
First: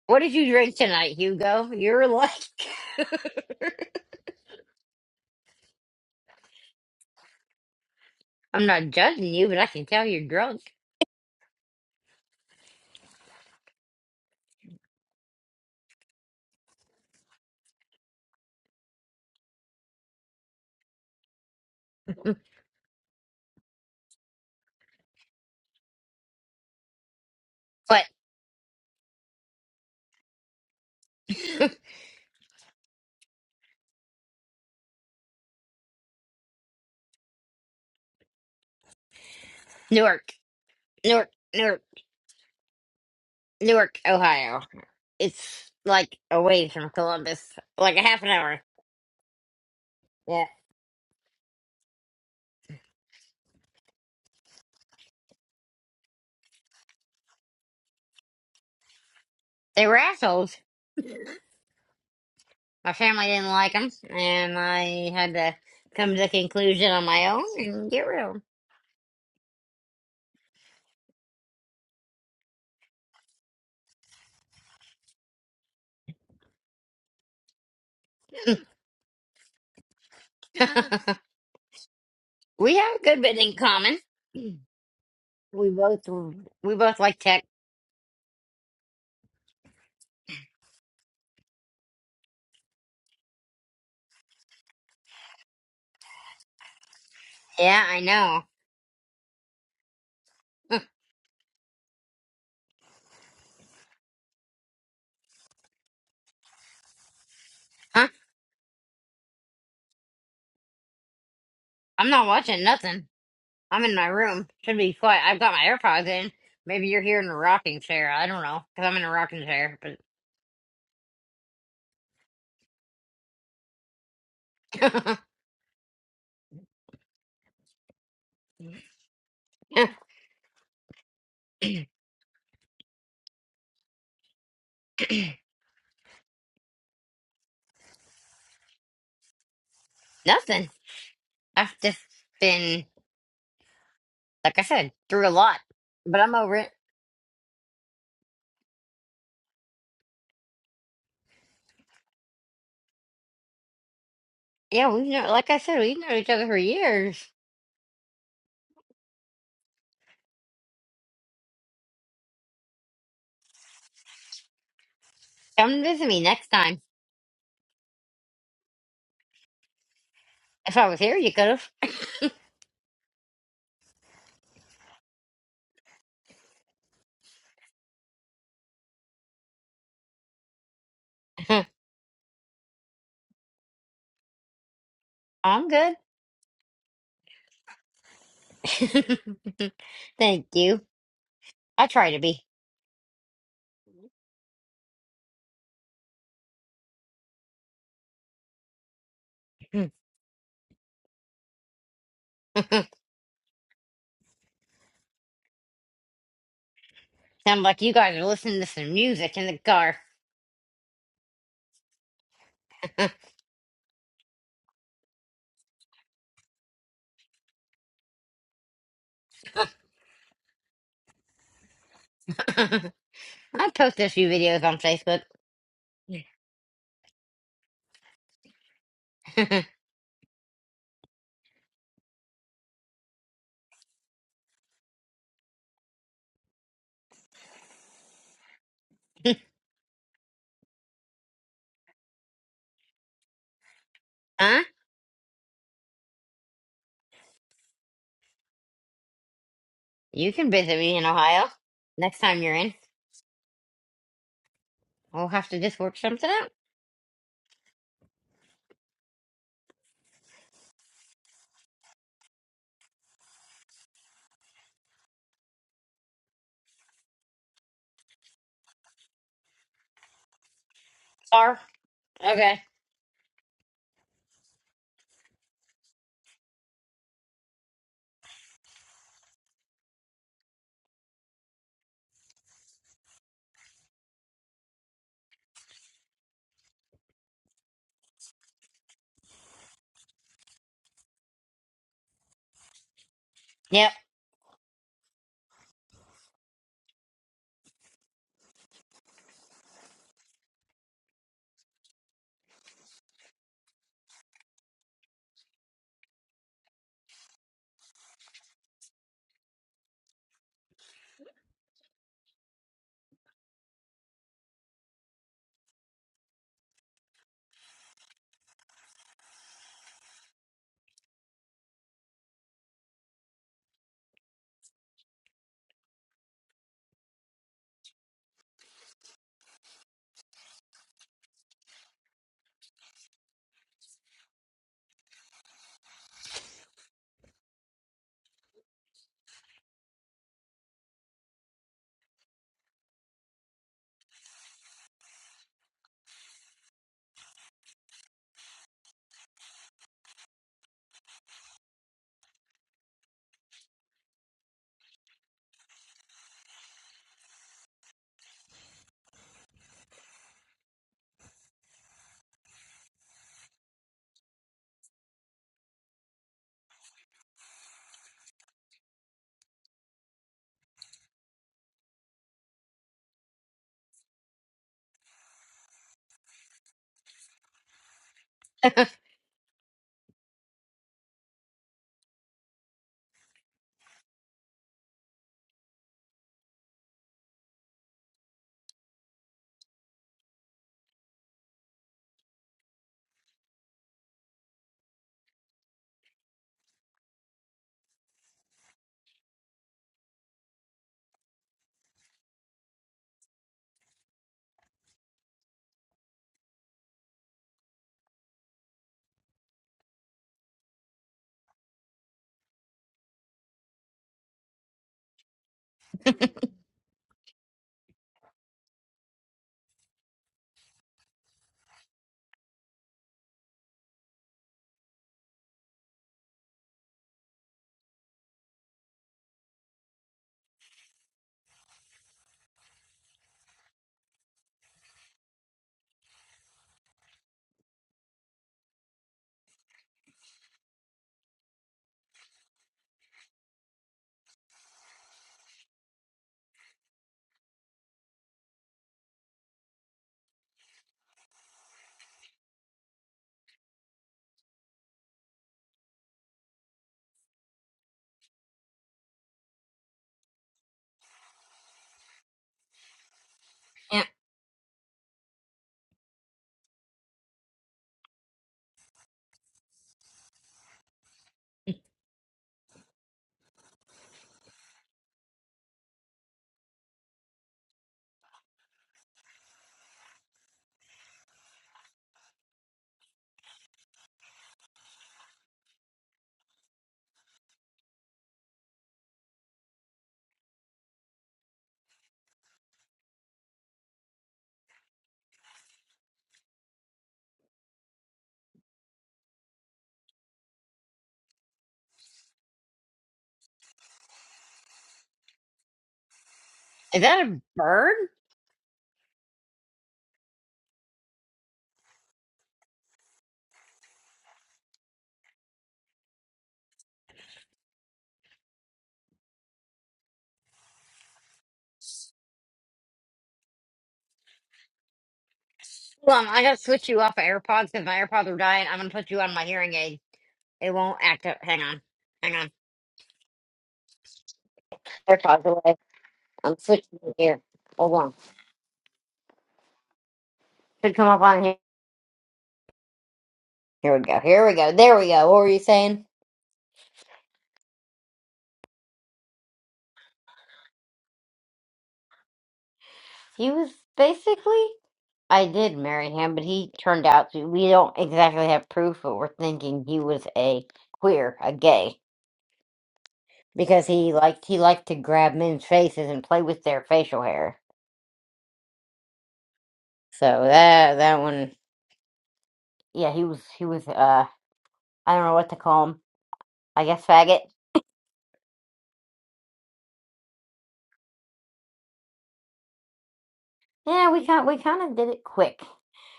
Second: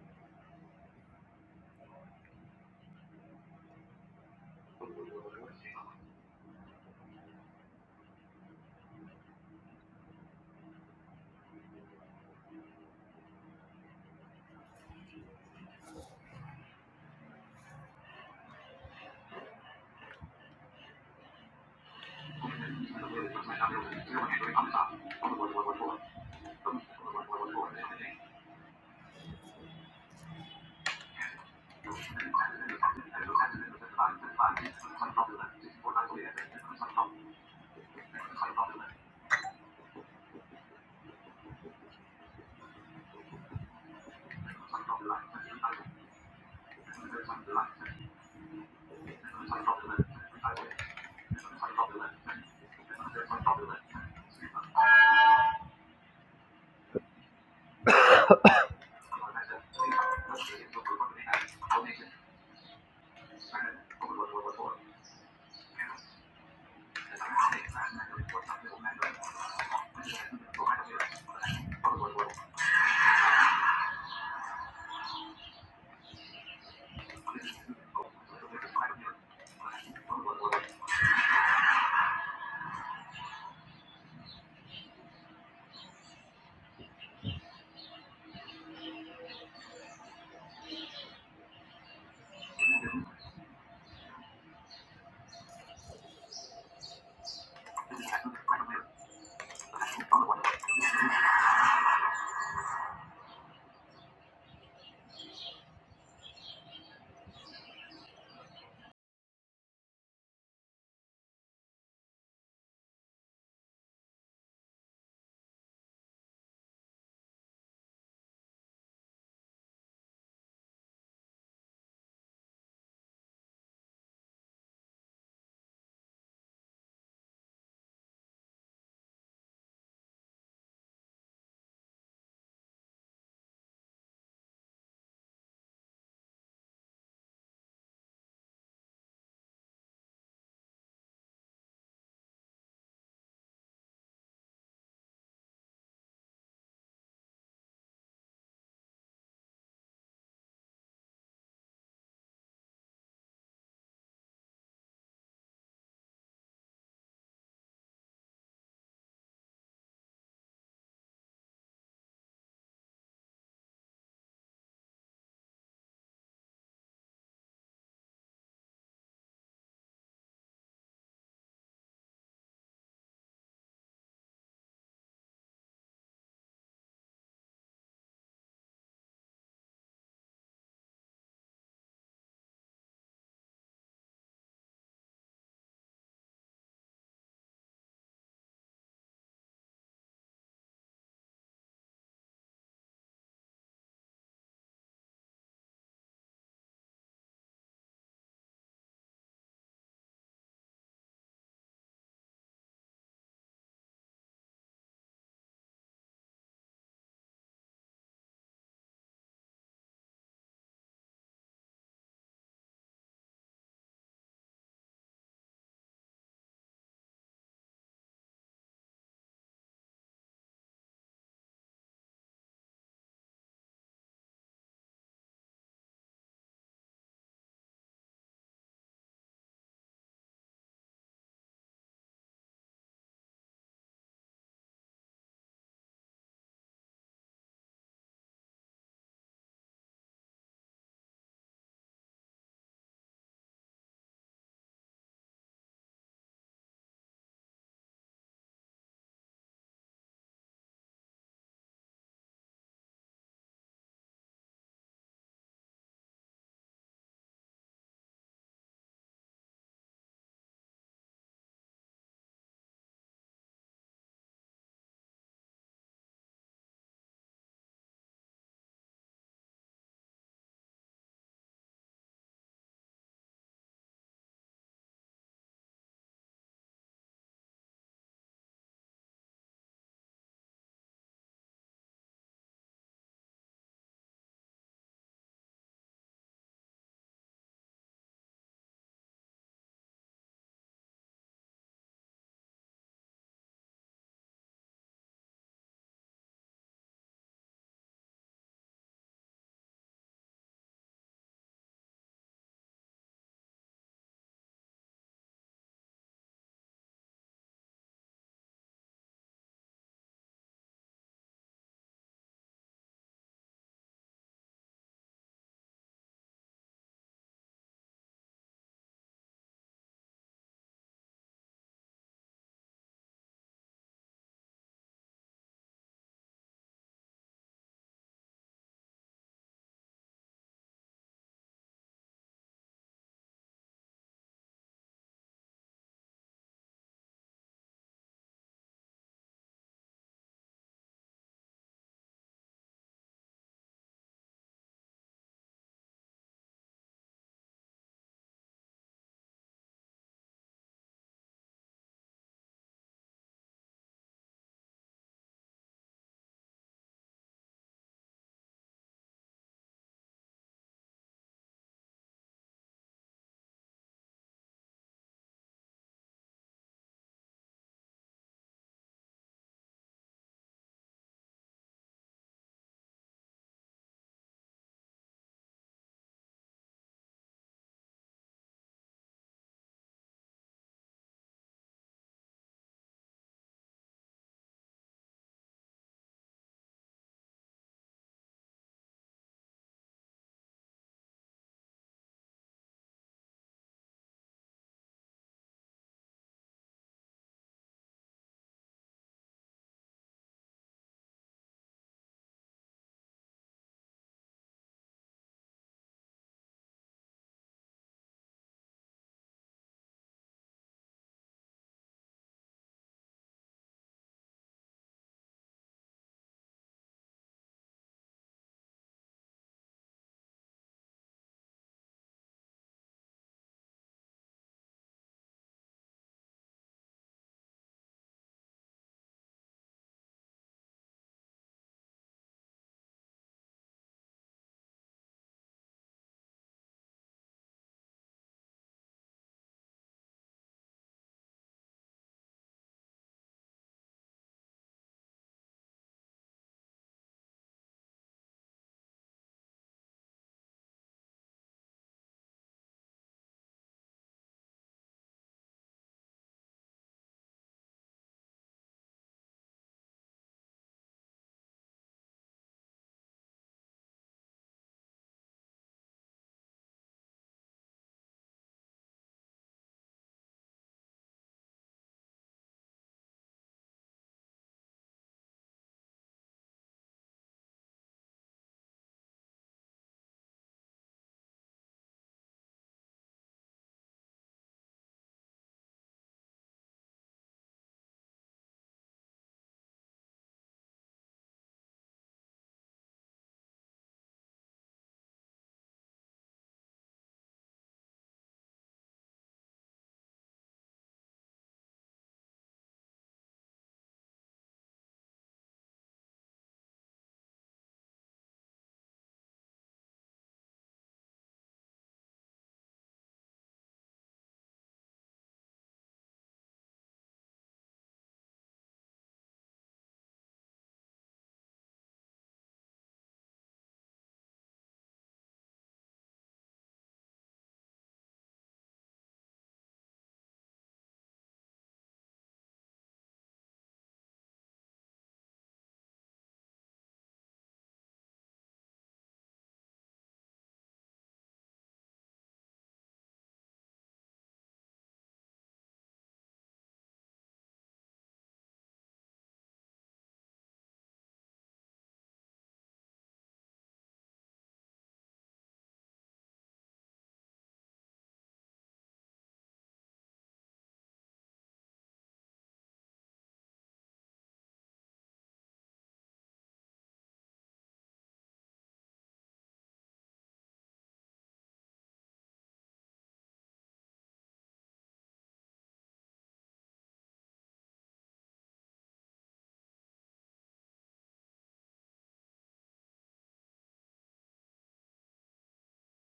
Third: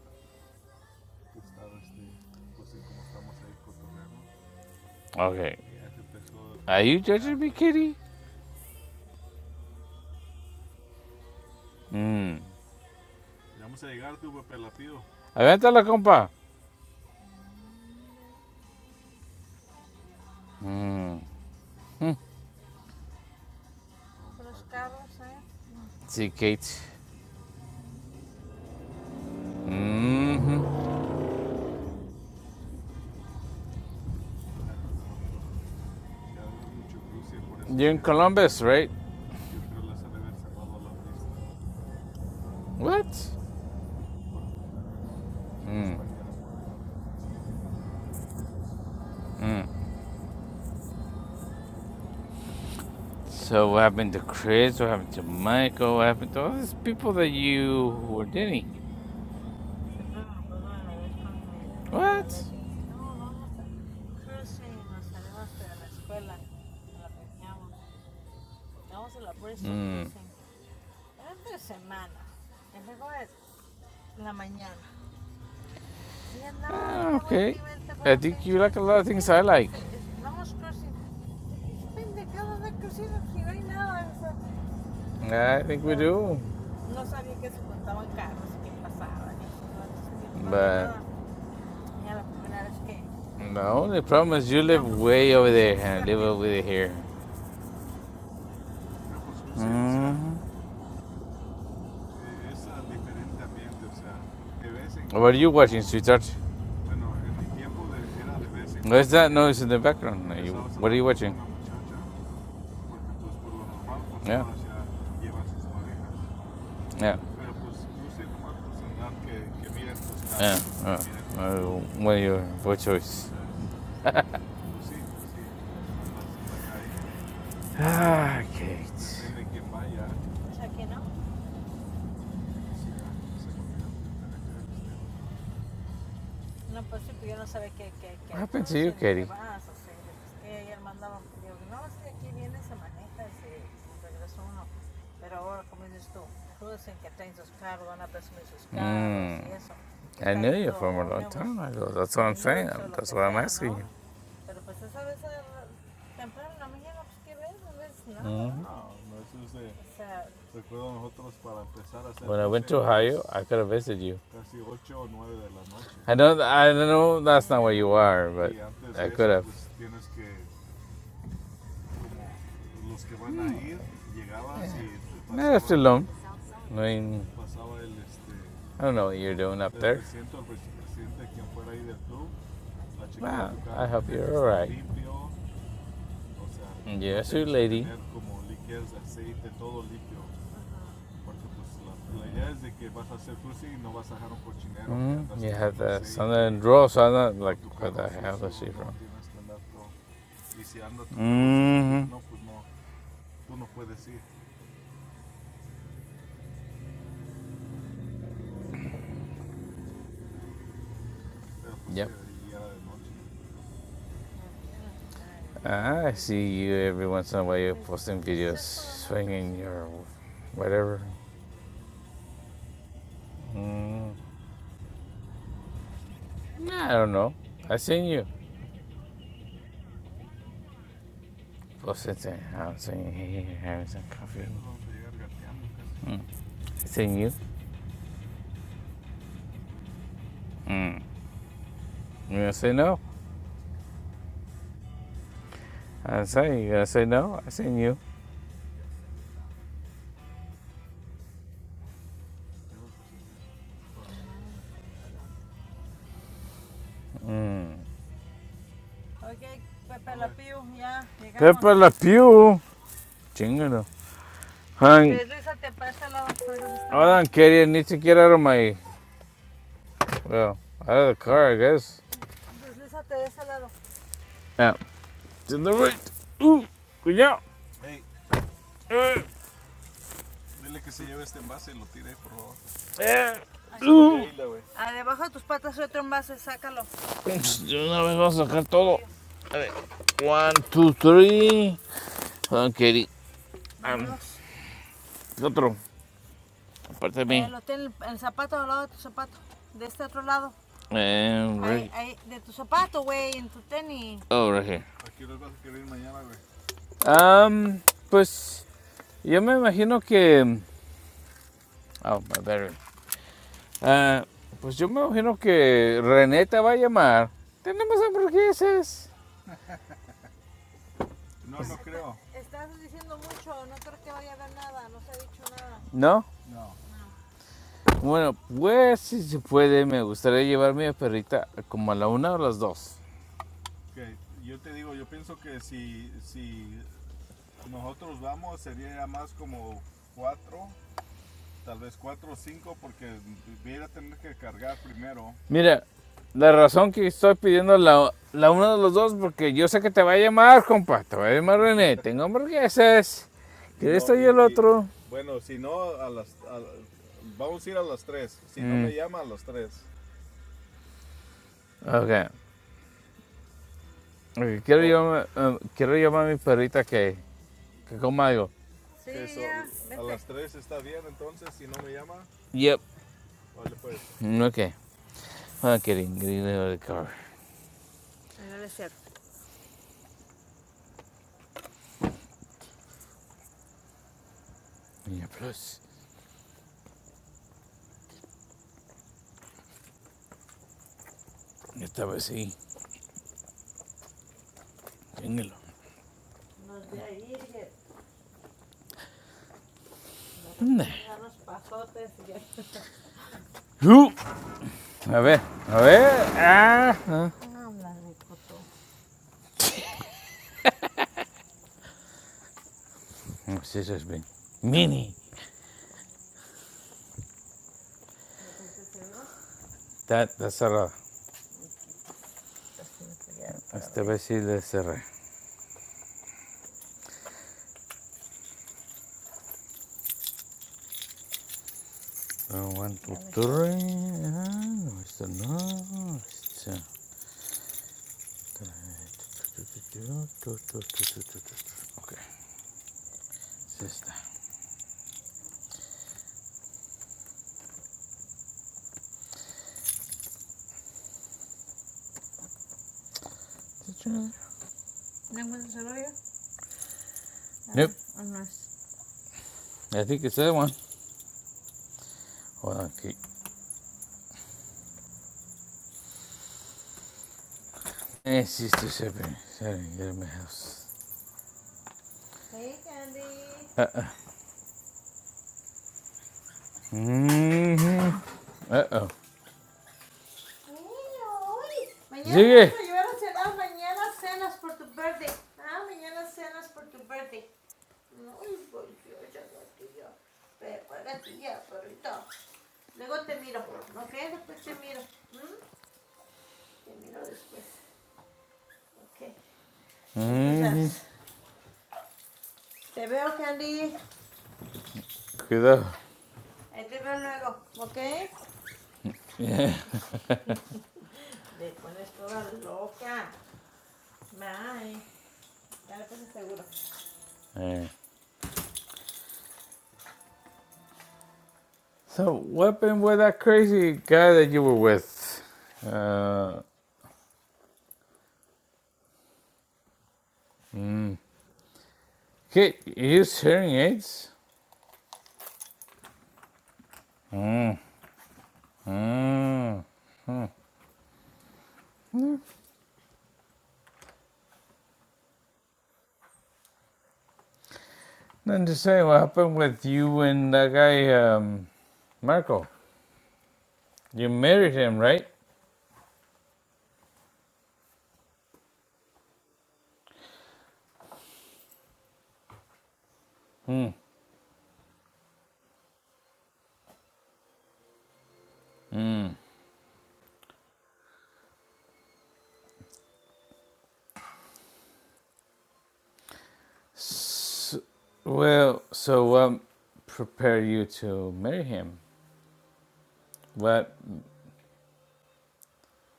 B: what did you drink tonight, Hugo? You're like,
A: Okay. Are you judging me, Katie?
B: (laughs) I'm not judging you, but I can tell you're drunk.
A: Mm. Avéntala, compa. Mm. Mm. See, Kate.
B: But
A: hmm
B: (laughs)
A: You're in Columbus, right?
B: Newark, Newark, Newark,
A: What?
B: Newark, Ohio. It's
A: Mm.
B: like away from Columbus, like a half an hour.
A: Mm.
B: Yeah.
A: So, what happened to Chris? What happened to Michael? What happened to all these people that you were dating?
B: They were assholes.
A: What?
B: My family didn't like them, and I had to come to the conclusion on my own and get rid of 'em.
A: Mm. Ah, okay. I think you like a lot of things I like.
B: (laughs) we have a good bit in common.
A: Yeah, I
B: We
A: think we
B: both
A: do.
B: we both like tech.
A: But sabía no, the problem is you live way over there and I live over here.
B: Yeah, I know.
A: Mhm.
B: (laughs)
A: What are you watching, sweetheart?
B: huh?
A: What's that noise in the background? what are you watching?
B: I'm not watching nothing. I'm in my
A: Yeah.
B: room. Should be quiet. I've got my AirPods in. Maybe you're
A: Yeah.
B: here in a rocking chair. I don't know, cause I'm in a rocking chair.
A: Yeah. Uh, uh, what, your, choice? (laughs)
B: But
A: ah,
B: (laughs)
A: Kate. que era.
B: nothing. I've just been. like I said, through a lot. But I'm over it.
A: Mm.
B: Yeah, we've known, like I said, we've known each other for years.
A: Ohio, I could have visited you.
B: Come and visit
A: I
B: me
A: know,
B: next
A: I
B: time.
A: know that's not where you are,
B: If I was here, you could
A: No, that's too long. I mean, I don't know what you're doing up there.
B: have.
A: Wow, I hope you're alright.
B: (laughs) I'm good.
A: Yes, your lady.
B: (laughs) Thank you. I try to be.
A: hmm You have the and draw, so I'm not like, where the hell is she from? Mhm.
B: (laughs) Sound like you guys are listening to some music in the car.
A: Yep. Uh, I see you every once in a while You're posting videos swinging or whatever.
B: (laughs) I post a
A: Mm,
B: few videos on Facebook.
A: nah, I don't know. I seen you
B: (laughs)
A: posting saying, I'm saying, hey, having some coffee. Mm. I seen you. Mm. You gonna say no?
B: huh?
A: I say, you gonna say no? I seen you.
B: You can visit me in Ohio. Next time you're in, we'll have to just work something out.
A: Mm. yeah. Pepe Peppa La Pew! Chingalo. Hang. I don't carry it, need to get out of my, well, out of the car, I
B: Or,
A: guess.
B: okay.
A: Yeah. Til den right. Uh, cuidado. Eh, eh, uh. Ups, de una vez vamos a sacar todo. A ver. One, two, three. Hold on, Katie.
B: Yep.
A: Um, otro. Aparte de mí. Eh, Ahí, right. ahí, Oh, right here. Um. pues yo me imagino que. Oh, my battery. Ah, pues yo me imagino que Reneta va a llamar. Tenemos hamburguesas. ¿No? Bueno, pues si se puede, me gustaría llevarme a perrita como a la una o las dos. Mira, la razón que estoy pidiendo la, la una o las dos, porque yo sé que te va a llamar, compa. Te va a llamar René. Tengo hamburguesas. Si Que esto y el otro. tres. mm. tres. Ok. Ok, Quiero llamar, um, quiero llamar a mi perrita que, que coma algo. Yep. Mm, Ok. I'm kidding. Getting out of the car. Yeah, plus. Esta vez sí. Engel. Nee. Hoe? હવે હવે આ હા. Jezus ben. Mini. Dat the sarà. Este besile sarà. One two three. Ah, este no. Este. Okay. Sister. Nope. I think it's that one. Hold on, Kate.
B: Yep.
A: Hey, sister shipping. Sorry, get in my house. Uh-uh. Mm-hmm. Uh-oh. Sigue. Mhm. Cuidado.
B: Is that a bird?
A: Yeah. (laughs) Alright. So, what happened with that crazy guy that you were with?
B: Hold on, I gotta
A: Uh,
B: switch you off of AirPods because my AirPods are dying. I'm gonna put you on my hearing aid. It won't
A: mm.
B: act up. Hang on, hang on.
A: he used hearing aids?
B: AirPods away. I'm switching it here.
A: Mm.
B: Hold on.
A: Mm.
B: Should come up on here. Here we go. Here we go. There we go. What were you saying?
A: Then to say, what happened with you and that guy, um, Marco?
B: He was
A: You
B: basically.
A: married him, right?
B: I did marry him, but he turned out to. We don't exactly have proof, but we're thinking he was a queer, a gay, because he liked he liked to grab men's faces and play with their facial hair. So that that one, yeah, he was he was. Uh. I don't know what to call him. I guess faggot.
A: S well, so what um, prepared you to marry him? What?
B: Yeah, we kind we kind of did it quick.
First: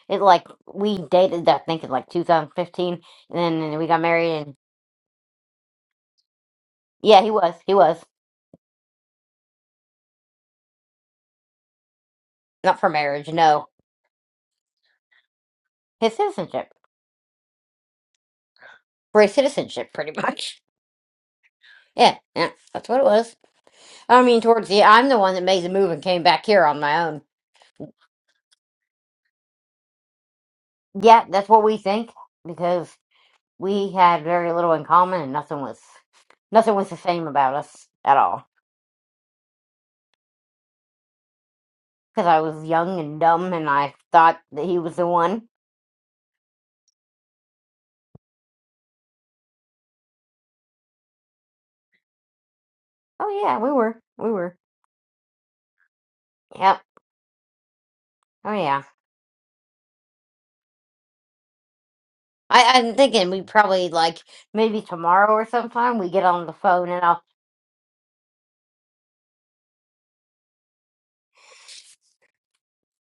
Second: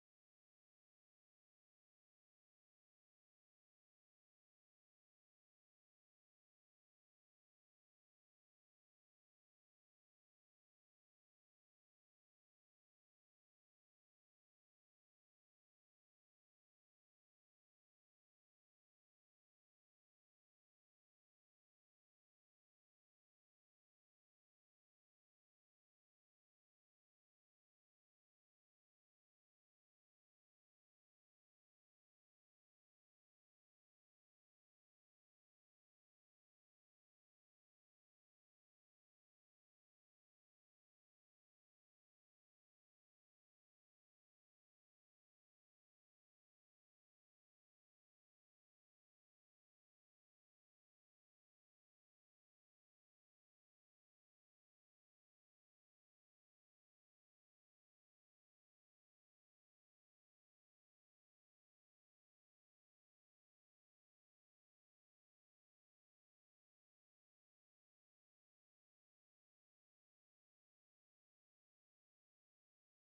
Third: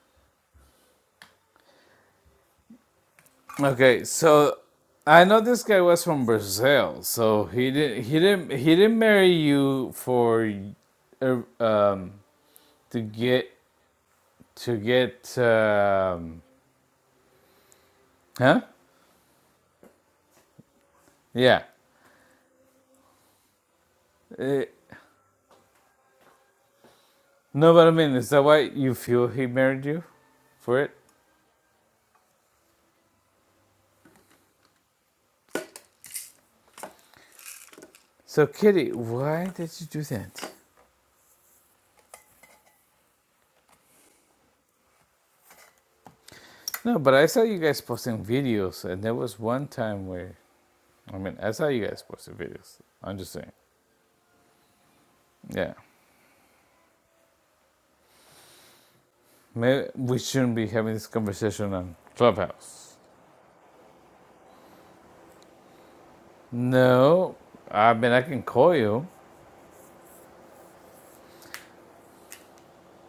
B: It like we dated I think in like 2015, and then we got
A: Okay,
B: married. And
A: so I know this guy was from Brazil,
B: yeah, he
A: so
B: was
A: he
B: he was
A: didn't he didn't he didn't marry you for uh, um
B: not for
A: to
B: marriage.
A: get
B: No,
A: to get
B: his
A: um
B: citizenship
A: huh?
B: for his citizenship, pretty (laughs) much.
A: Yeah.
B: Yeah, yeah, that's what it was. I mean,
A: Eh,
B: towards the I'm the one that made the move and came back here on my own.
A: no, but I mean, is that why you feel he married you for it?
B: Yeah, that's what we think because we had very little in common and nothing was nothing was the same about us at all.
A: So, Kitty, why did you do that?
B: because I was young and dumb and I thought that he was the one.
A: No, but I saw you guys posting videos, and there was one time where I mean, that's how you guys post your videos. I'm just
B: Oh
A: saying.
B: yeah, we were. We were.
A: Yeah.
B: Yep. Oh yeah.
A: Maybe we shouldn't be having this conversation on
B: I, I'm
A: Clubhouse.
B: thinking we probably like maybe tomorrow or sometime we get on the phone and I'll
A: No. I mean, I can call you.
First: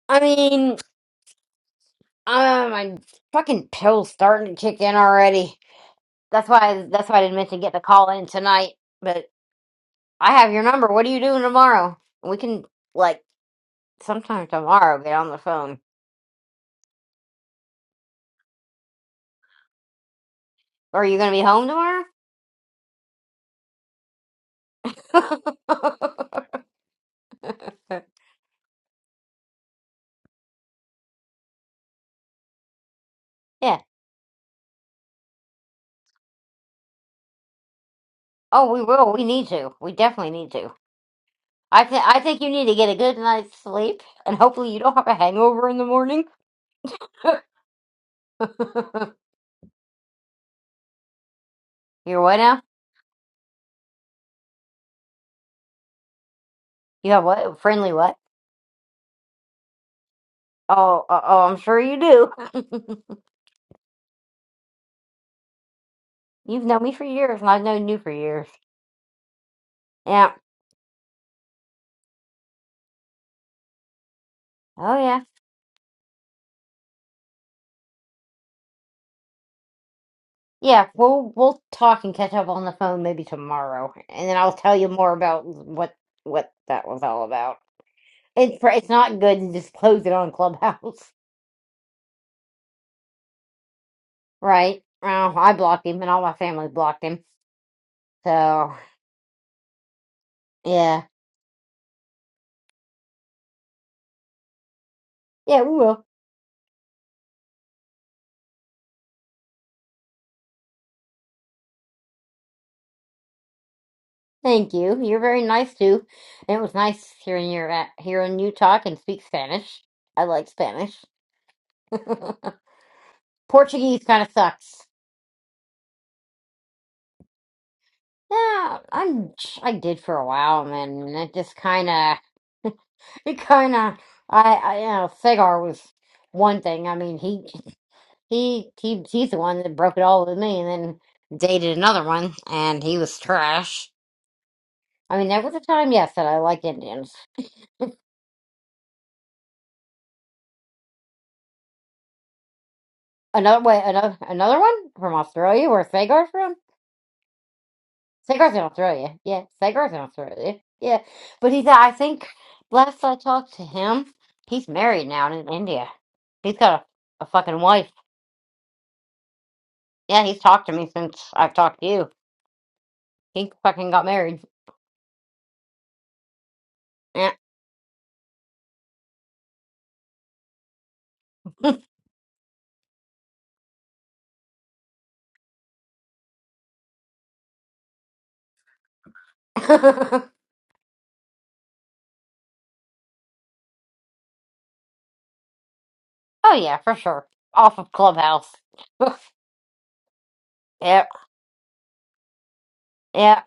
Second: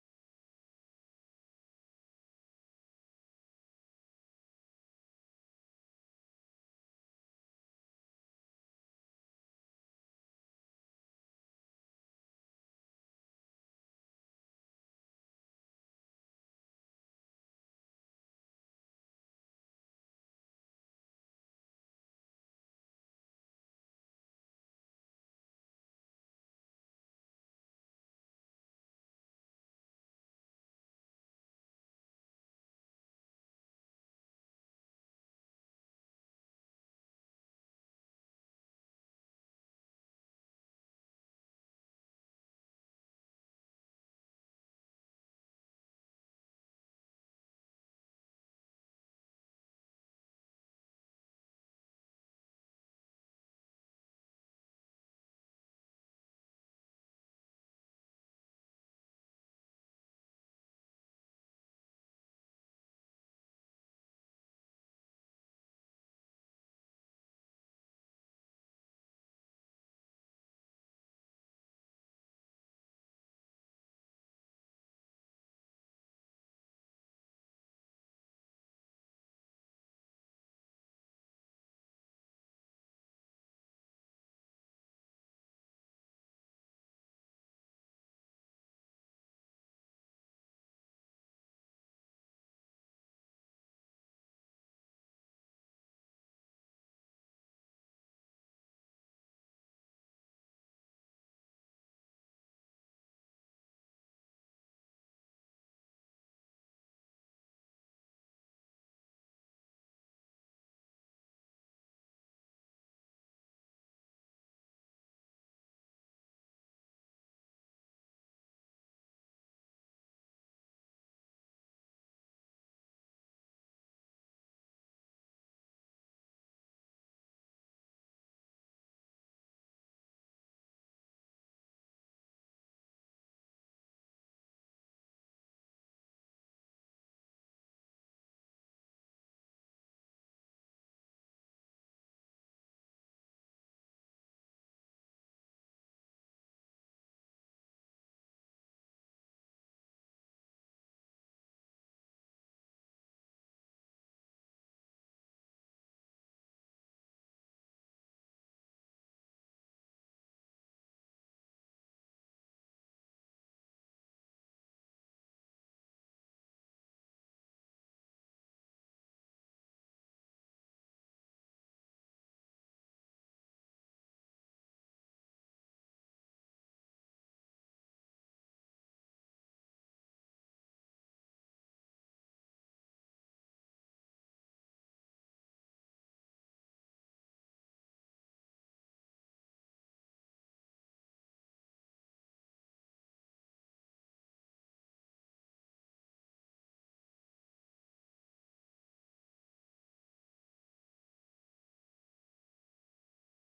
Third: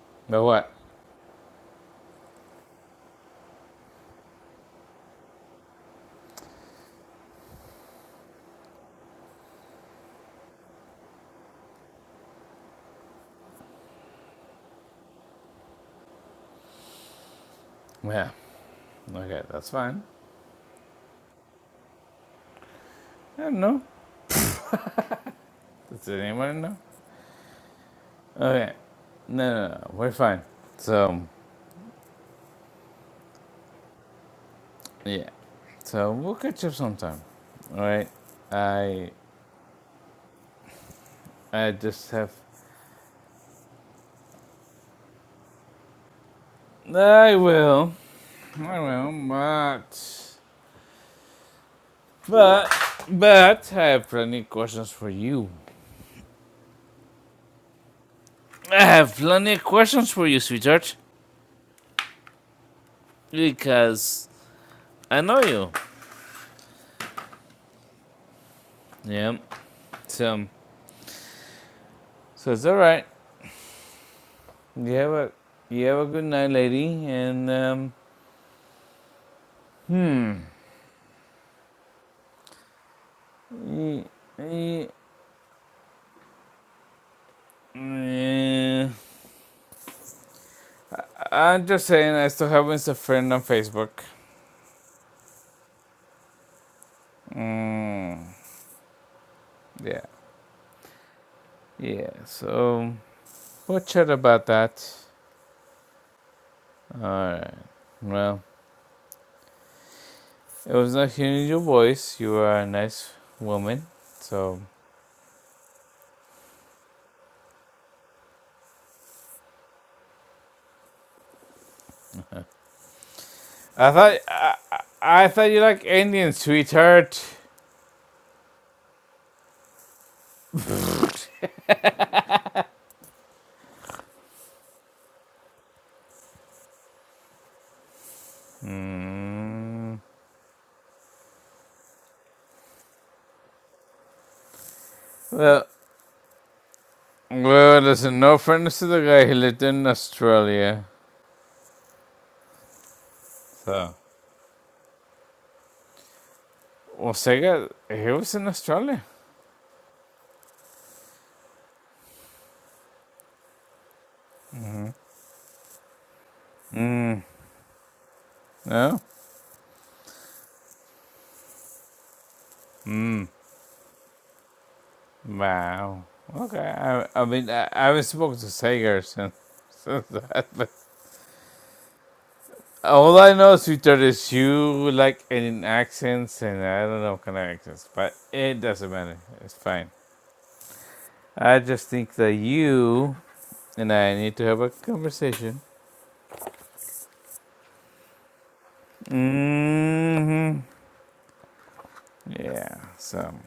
B: I
A: But what?
B: mean uh, my fucking pill's starting to kick in already. That's why that's why I didn't mention getting a call in tonight. But I have your number. What are you doing tomorrow? We can like sometime tomorrow get on the phone.
A: Yeah. Okay, that's fine.
B: Or are you gonna be home tomorrow?
A: I don't know. Does anyone know?
B: (laughs)
A: Okay. No, no, no. We're fine. So,
B: Yeah.
A: yeah. So, we'll catch up sometime. All right.
B: Oh, we
A: I
B: will. We need to. We definitely need to.
A: I
B: I th-
A: just
B: I
A: have.
B: think you need to get a good night's sleep, and hopefully you don't have a hangover in the morning. (laughs)
A: I will. I will. But.
B: You're what now?
A: But but I have plenty of questions for you.
B: You have what? Friendly what?
A: I have plenty of questions for you, sweetheart,
B: Oh, uh, oh, I'm sure you do.
A: because I know you.
B: (laughs) You've known me for years, and I've known you for years.
A: Yeah.
B: Yeah.
A: So so it's all right. You
B: Oh
A: have
B: yeah.
A: a you have a good night, lady, and um.
B: Yeah. We'll we'll talk and catch up on the phone maybe tomorrow,
A: y-
B: and then I'll tell you
A: y-
B: more about what what that was all about. It's pr-
A: eh,
B: it's not good to just close it on Clubhouse.
A: I'm just saying, I still have as a friend on Facebook.
B: Right. Well, I blocked him, and all my family blocked him.
A: Mm,
B: So,
A: yeah,
B: yeah,
A: yeah. So we'll chat about that.
B: yeah, we will.
A: All right. Well, It was nice hearing your voice. You are a nice woman. So
B: Thank you. You're very nice too. And it was nice hearing your a- hearing you talk and speak Spanish. I like Spanish. (laughs)
A: I
B: Portuguese
A: thought
B: kind of
A: I, I
B: sucks.
A: thought you like Indian, sweetheart.
B: Yeah, I'm. I did for a while, and then it just kind of, (laughs) it kind of. I, I, you know, Segar was one thing. I mean, he, he, he, he's the one that broke
A: Mm.
B: it all with me, and then dated another one, and he was trash I mean, there was a
A: Well,
B: time, yes, that I liked Indians.
A: well, there's no offense to the guy. He lived in Australia.
B: Another way,
A: So,
B: another another one from Australia, where Sagar's from.
A: well, Sega, he was in
B: Sagar's in
A: Australia.
B: Australia, yeah. Sagar's in Australia, yeah. But he's, I think, last I talked to him, he's married now and in India. He's got a,
A: Mm.
B: a fucking wife.
A: No.
B: Yeah, he's talked to me since I've talked to you.
A: Mm.
B: He fucking got married.
A: Wow. Okay. I, I
B: Yeah.
A: mean, I, I haven't spoken to Sega since, (laughs) since that. but
B: (laughs)
A: All I know, sweetheart, is you like in accents, and I don't know what kind of accents, but it doesn't matter. It's fine.
B: oh
A: I just think that you and I need to have a conversation.
B: yeah, for sure. Off of Clubhouse. (laughs)
A: hmm
B: yep,
A: Yeah. So,
B: yep,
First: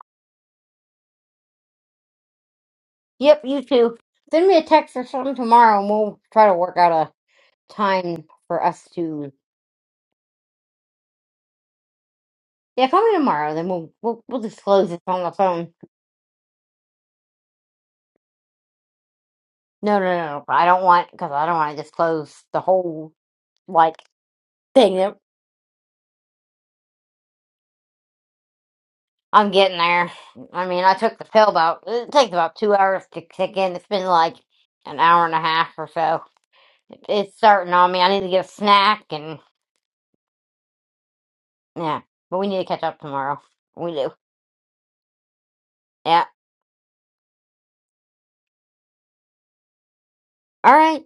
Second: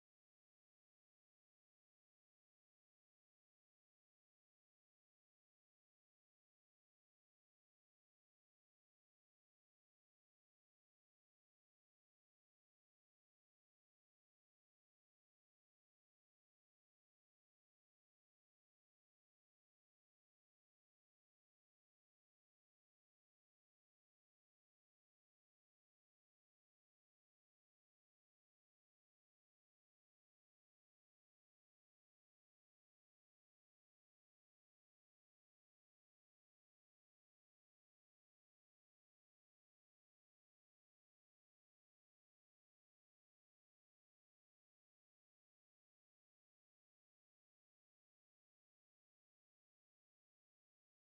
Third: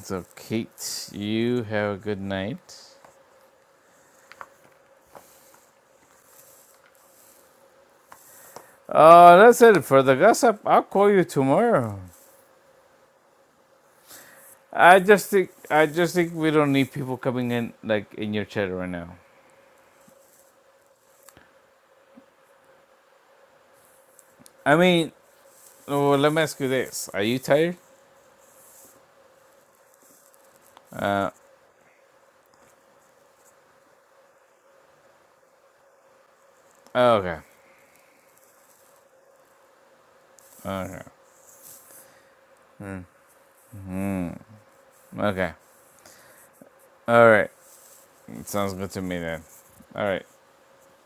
A: so Kate, you have a good night.
B: yep. You too. Send me a text or something tomorrow, and we'll try to work out a time for us to.
A: Oh, that's it for the gossip. I'll call you tomorrow.
B: Yeah, call me tomorrow. Then we'll we'll, we'll disclose
A: I
B: it on the
A: just think
B: phone.
A: I just think we don't need people coming in like in your chat right now.
B: No, no, no. no, I don't want because I don't want to disclose the whole like
A: I
B: thing
A: mean,
B: that
A: well, let me ask you this: Are you tired?
B: I'm getting there. I mean, I took the
A: Uh,
B: pill about it takes about two hours to kick in. It's been like an hour and a half or so.
A: Oh,
B: It's
A: Okay.
B: starting on me. I need to get a snack and
A: Okay.
B: yeah, but we need to catch up tomorrow. We do.
A: hmm Okay.
B: Yeah.
A: All right. Sounds good to me then. All right.
B: All right.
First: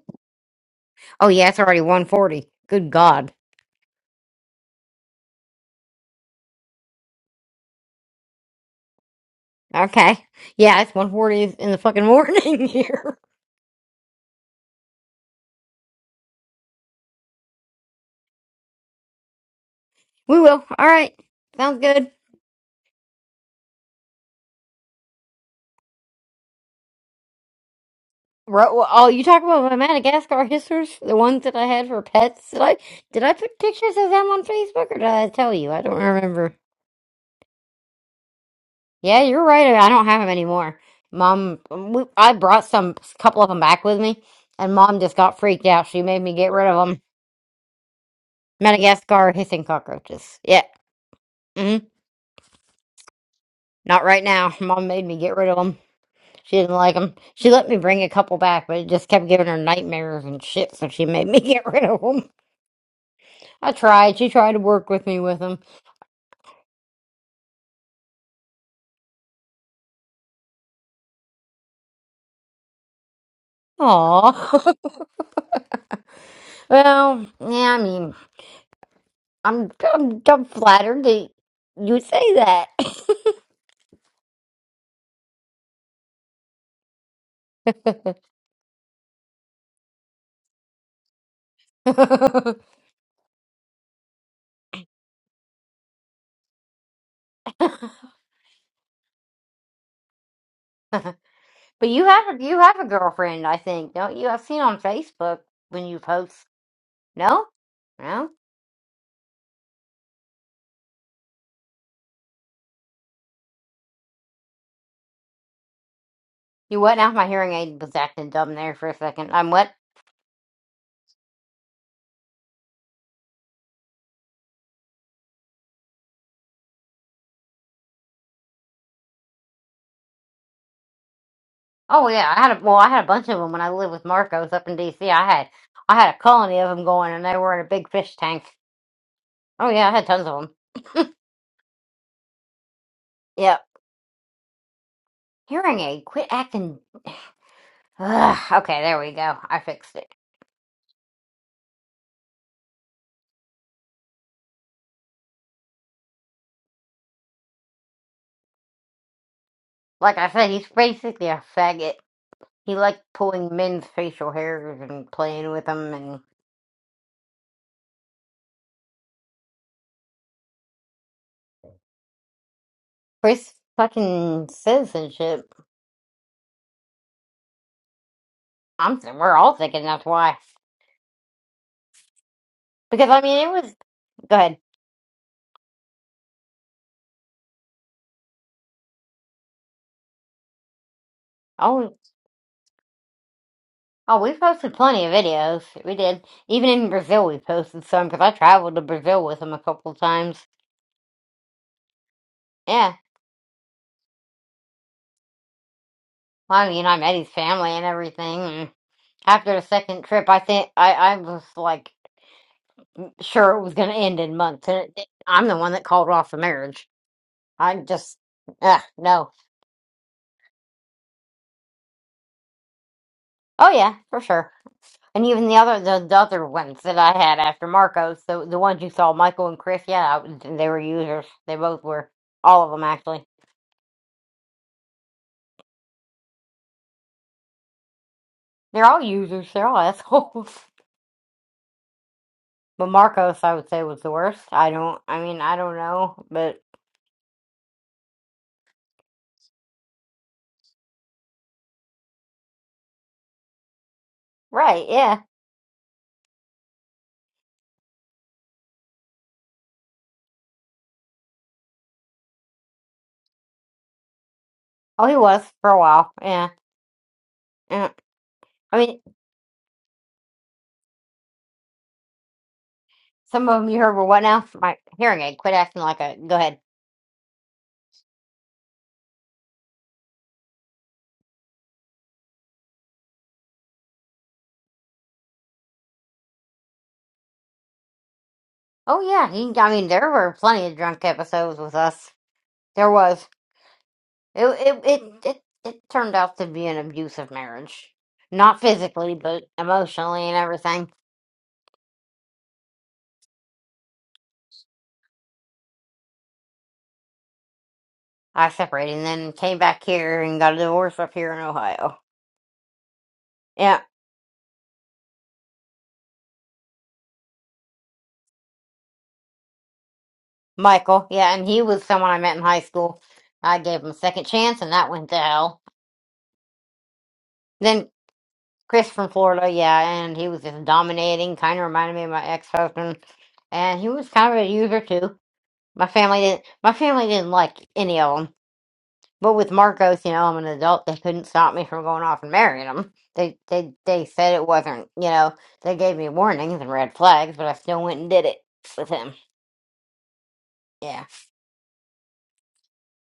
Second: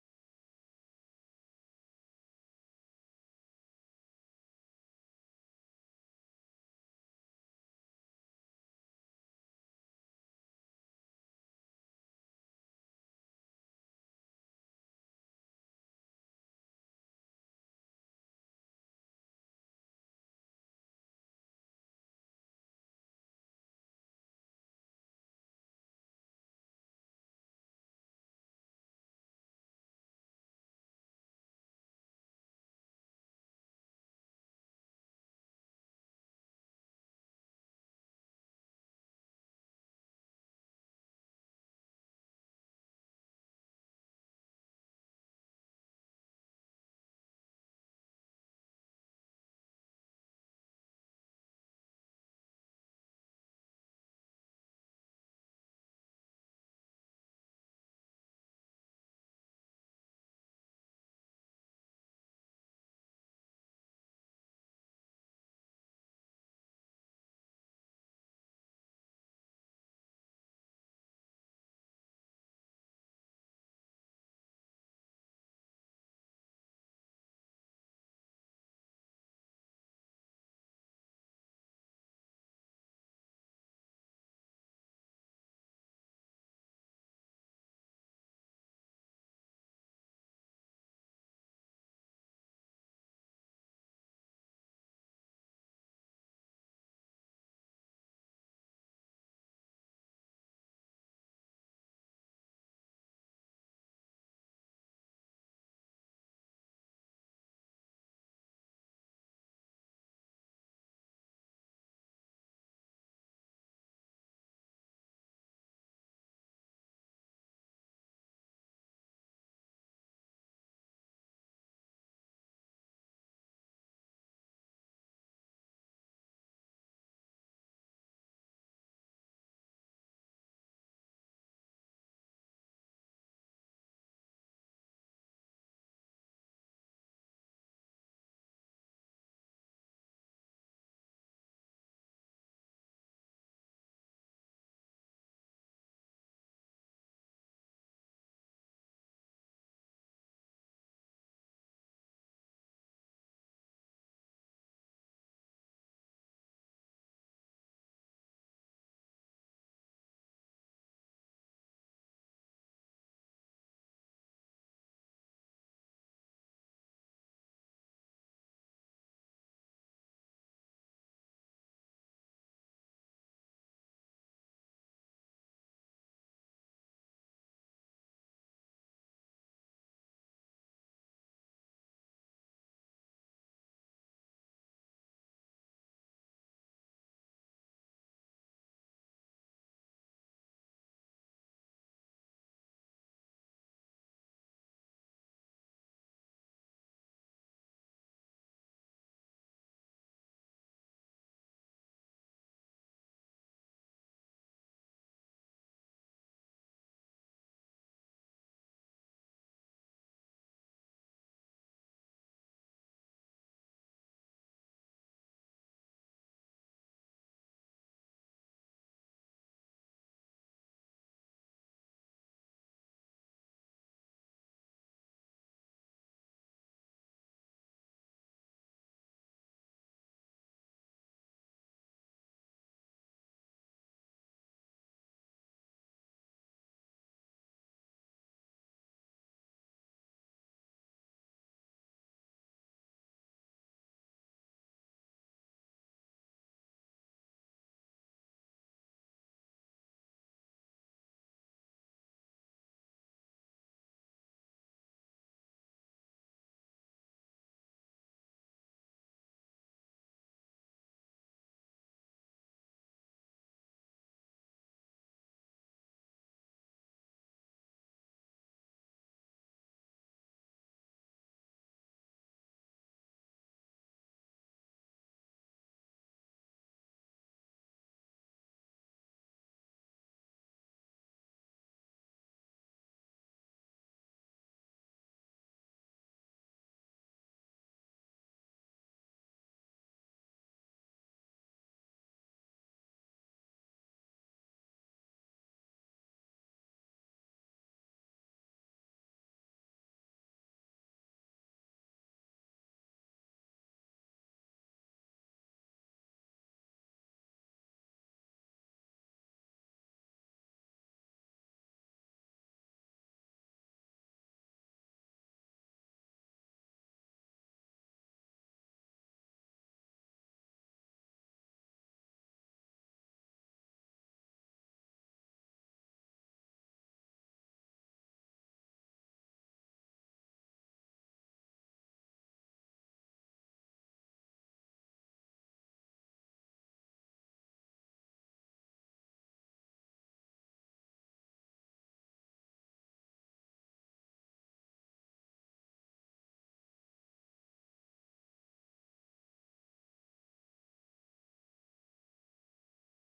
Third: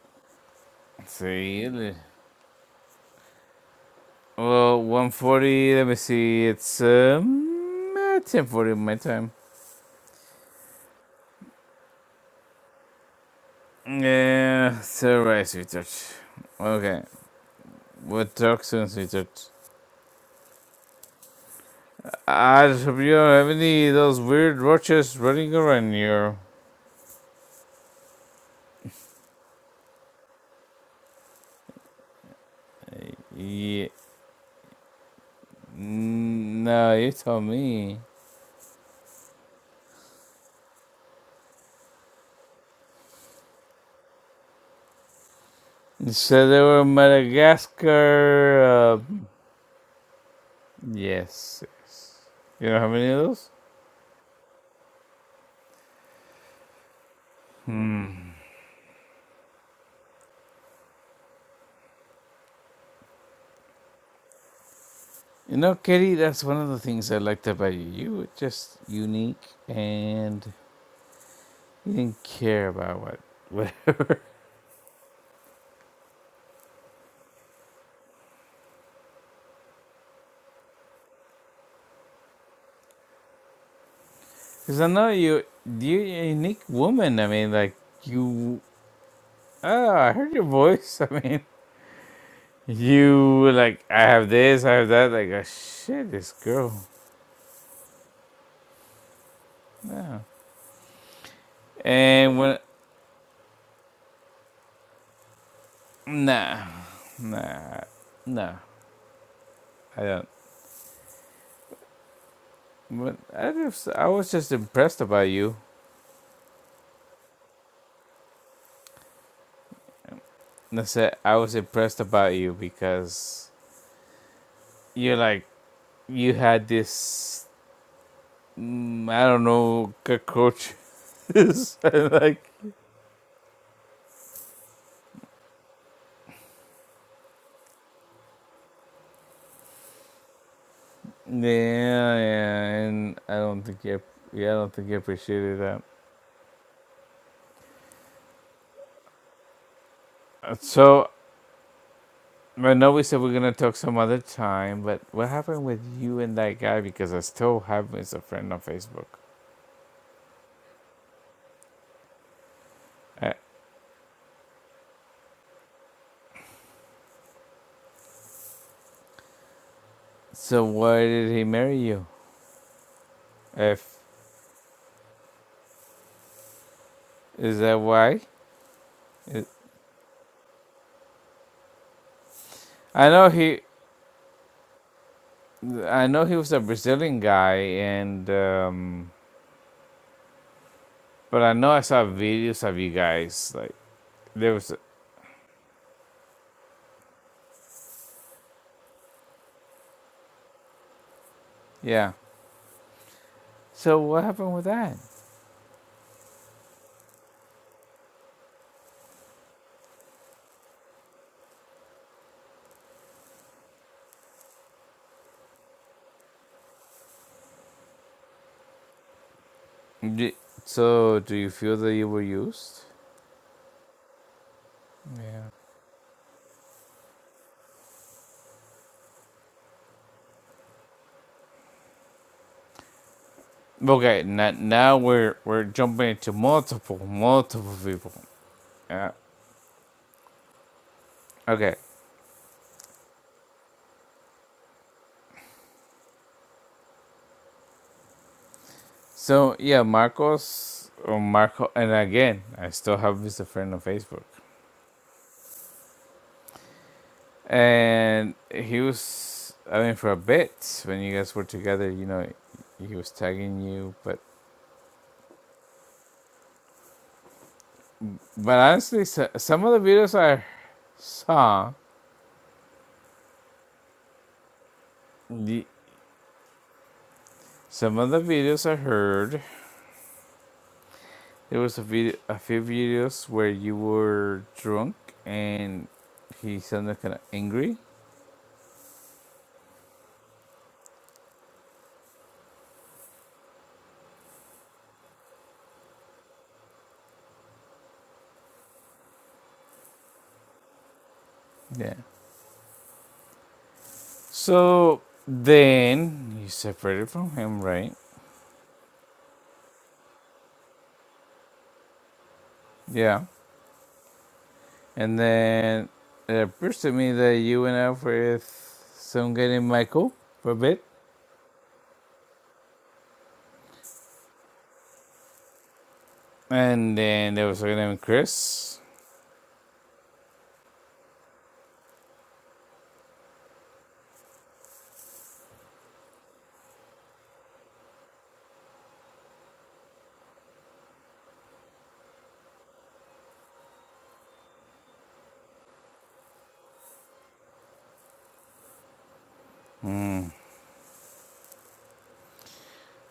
B: Oh yeah, it's
A: See you
B: already
A: later.
B: one forty. Good God.
A: Well, 140. Let me see. It's um 10:40 my time.
B: Okay. Yeah, it's one forty in the fucking morning (laughs) here.
A: Yeah. So right, sweetheart. Okay. We'll talk soon, sweetheart.
B: We will. All right. Sounds good.
A: I just hope you don't have any of those weird roaches running around here.
B: Ro- well, Oh, you talk about my Madagascar histories, the ones that I had for pets. Did I did I put
A: Yeah.
B: pictures of them on Facebook, or did I tell you? I don't remember.
A: No, you told me.
B: Yeah, you're right. I don't have them anymore. Mom, we, I brought some couple of them back with me, and Mom just got freaked out. She
A: You
B: made me
A: said
B: get
A: they
B: rid
A: were
B: of
A: in
B: them.
A: Madagascar. uh,
B: Madagascar hissing cockroaches. Yeah,
A: Yes,
B: hmm
A: yes. You know how many of those?
B: not right now. (laughs) Mom made me get rid of them. She didn't like them. She let me bring a couple back, but it just kept giving her nightmares and shit. So she made me (laughs) get rid of them. I tried. She tried to work with me with
A: You
B: him.
A: know, Katie, that's one of the things I liked about you. You were just unique and you didn't care about what.
B: Aw. (laughs) well, yeah, I mean, I'm, I'm, I'm flattered that you say that.
A: Because I know you, you're a unique woman. I mean, like, you. Oh, I heard your voice. (laughs) I mean,
B: (laughs)
A: you were like, I have this, I have that. Like, oh, shit, this girl. No.
B: but you have
A: And
B: a,
A: when.
B: you have a girlfriend, I think, don't you? I've seen on Facebook when you post.
A: Nah.
B: No?
A: Nah.
B: No?
A: Nah. I don't. But I, just, I was just impressed about you.
B: You what? Now my hearing aid was acting dumb there for a second. I'm what?
A: That's it. I was impressed about you because you're like you had this mm, I don't know cockroach. (laughs)
B: Oh
A: And
B: yeah, I
A: like
B: had a, well, I had a bunch of them when I lived with Marcos up in D.C. I had I had a colony of them going, and they were in a big fish tank. Oh yeah, I had tons of
A: yeah, yeah, and I
B: them.
A: don't think you yeah, I don't think you appreciated
B: Hearing
A: that.
B: aid, quit acting. Ugh, okay, there we go. I fixed it.
A: Uh, So I know we said we're gonna talk some other time, but what happened with you and that guy? Because I still have him as a friend on Facebook.
B: Like I said, he's basically a faggot. He liked
A: Uh,
B: pulling men's facial hairs and playing with them and
A: so why did he marry you?
B: for his
A: If
B: fucking citizenship.
A: is that why?
B: I'm we're
A: I
B: all thinking that's why.
A: I
B: Because I
A: know
B: mean, it
A: he
B: was go ahead.
A: I know he was a Brazilian guy, and um, but I know I
B: Oh,
A: saw videos of you guys. Like
B: oh, we
A: there was,
B: posted plenty of videos. We did. Even in Brazil, we posted some because I traveled to Brazil with him a couple times.
A: yeah.
B: Yeah.
A: So what happened with that?
B: Well, I mean, I met his family and everything. And after the second trip, I think I I was like. sure it was going to end in months, and it, did. I'm the one that called off the marriage. I just, ugh, no.
A: D so do you feel that you were used?
B: Oh yeah, for sure. And even
A: Yeah.
B: the other the, the other ones that I had after Marcos, the the ones you saw, Michael and Chris, yeah, I- they were users. They both were. All of them actually.
A: Okay. Now, now we're we're jumping into multiple multiple people.
B: They're all
A: Yeah.
B: users. They're all assholes. (laughs)
A: Okay.
B: But Marcos, I would say, was the worst. I don't. I mean, I don't know, but
A: So yeah, Marcos or Marco, and again, I still have his friend on Facebook.
B: right, yeah.
A: And he was, I mean, for a bit when you guys were together, you know, he was tagging you. But
B: Oh, he was for a while. Yeah. yeah.
A: but
B: I mean,
A: honestly, so, some of the videos I saw,
B: some of them you heard were what now? My hearing aid. Quit
A: the,
B: acting like a. Go ahead.
A: some of the videos I heard, there was a video, a few videos where you were drunk and he sounded kind of angry.
B: Oh yeah, he. I mean there were plenty of drunk episodes with us. There was. It it it it, it turned out to be an abusive marriage, not physically, but emotionally and everything.
A: Yeah. So then you separated from him, right?
B: I separated and then came back here and got a divorce up here in Ohio.
A: Yeah.
B: Yeah,
A: And then it appears to me that you went out with some guy named Michael for a bit.
B: Michael. Yeah, and he was someone I met in high school. I gave him a second chance, and that went to hell.
A: And then there was a guy
B: Then
A: named Chris.
B: Chris from Florida. Yeah, and he was just dominating. Kind of reminded me of my ex husband, and he was kind of a user too. My family didn't. My family didn't like any of them. But with Marcos, you know, I'm an adult. They couldn't stop me from going off and marrying him. They they they said it wasn't. You know, they gave me warnings and red flags, but I still went and did it with him. Yeah,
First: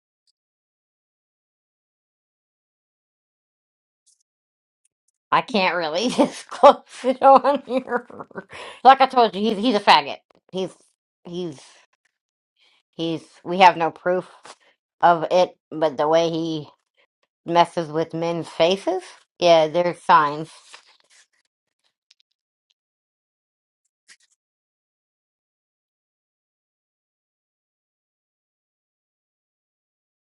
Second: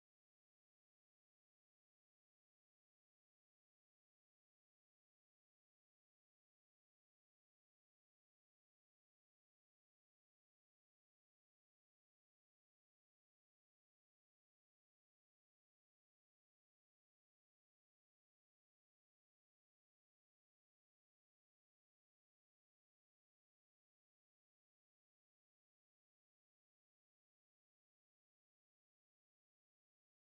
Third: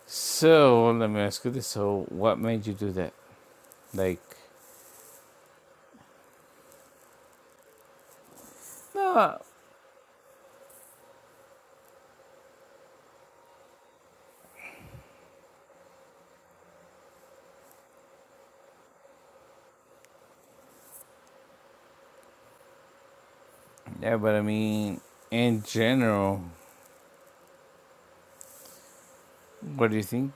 A: So let me ask you this. So what made you do that? Like,
B: I can't really (laughs) disclose it on here. Like I told you,
A: no.
B: he's he's a faggot. He's he's he's. We have no proof of it, but the way he messes with men's faces, yeah, there's signs.
A: Yeah, but I mean, in general, what do you think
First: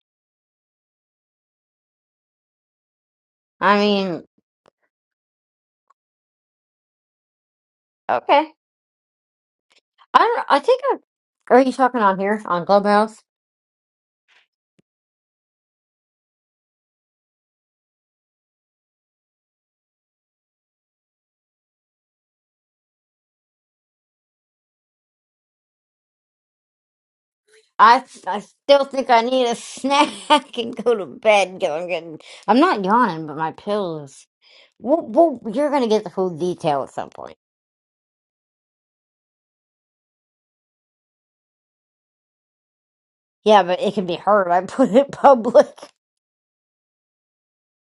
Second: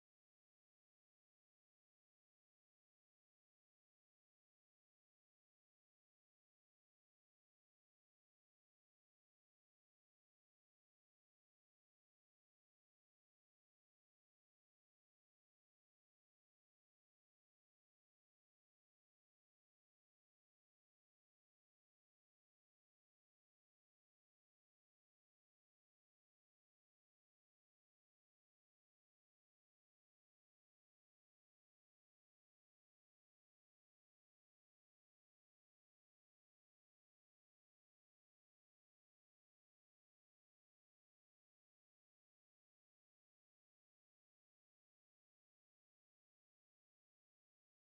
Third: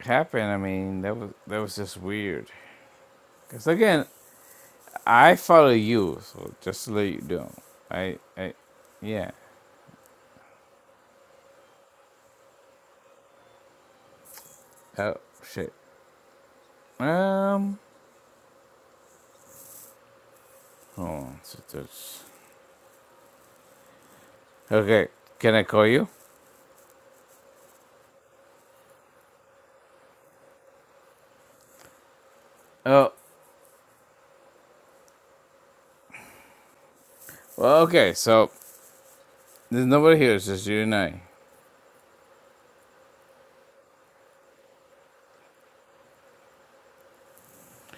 A: happened? I mean, that was that was just weird. Because
B: I
A: again,
B: mean,
A: I follow you, so just to let you know. I,
B: okay.
A: I, yeah.
B: I don't. I think. I, are you talking on here on Clubhouse?
A: Oh, shit. Um, hold on. So that's Okay, can I call you?
B: I I still think I need a snack (laughs) and go to bed because I'm getting. I'm not
A: Oh,
B: yawning, but my pills. Well, well, you're gonna get the full detail at some point.
A: well, okay. So there's nobody here. It's just you and I.
B: Yeah, but it can be heard. I (laughs) put it public.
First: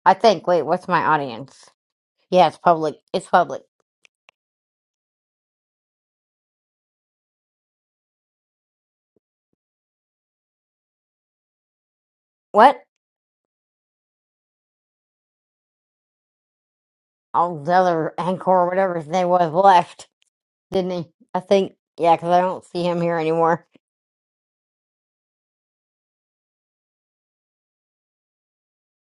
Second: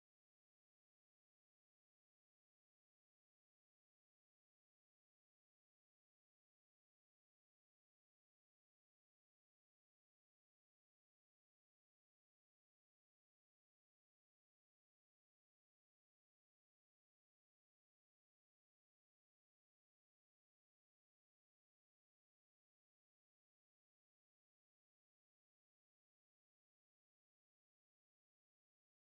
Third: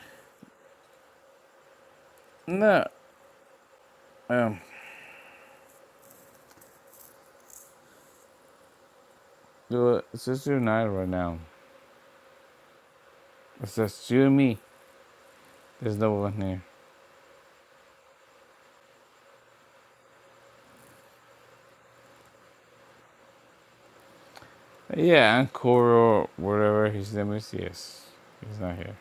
B: I think. Wait, what's my audience? Yeah, it's
A: No,
B: public. It's public.
A: um, well, it's just you and I right now.
B: What?
A: It's just you and me. There's no one here.
B: All the other anchor or whatever his name was left, didn't he? I think. Yeah, because I don't see him here anymore.
A: Yeah, Ancora, whatever his name is. Yes, he's not here.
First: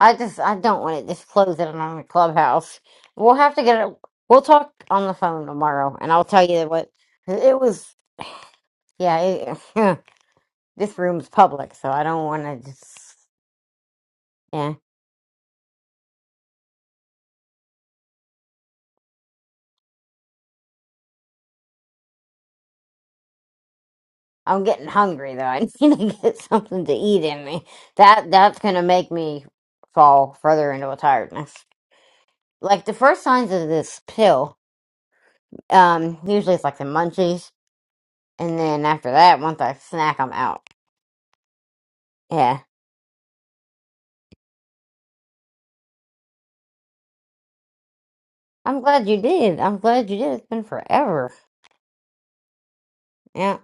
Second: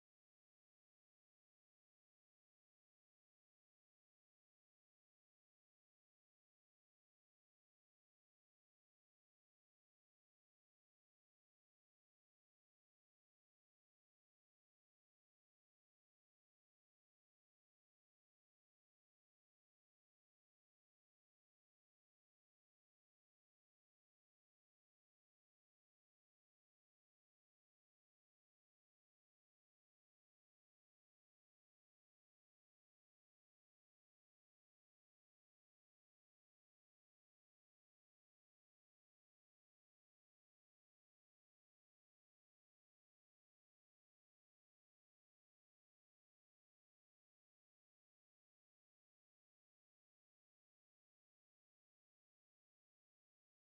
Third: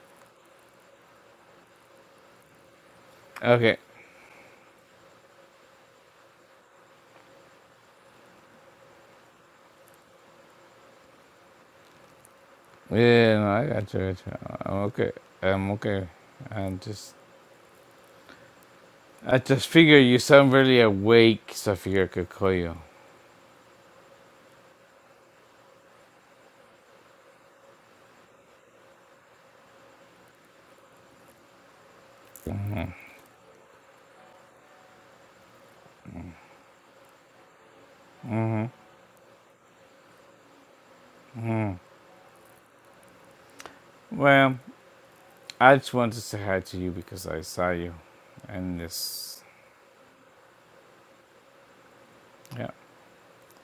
B: I just I don't want it disclosing on the clubhouse. We'll have to
A: Okay.
B: get it. We'll talk on the phone tomorrow, and I'll tell you what it was. Yeah, it, (laughs) this room's public, so I don't want to just.
A: Yeah, no, I got you. I got you.
B: Yeah,
A: I'm okay. I'm okay. I'm just. I just figured you sound really awake, so I figured I could call you.
B: I'm getting hungry though. I (laughs) need to get something to eat in me. That that's gonna make me fall further into a tiredness. Like the first signs of this pill, um, usually it's like the munchies, and then after that, once I snack, I'm out. Yeah.
A: Well, I just wanted to say hi to you because I saw you, and
B: I'm glad you
A: this
B: did. I'm glad you did. It's been forever.
A: Yeah.
B: Yeah.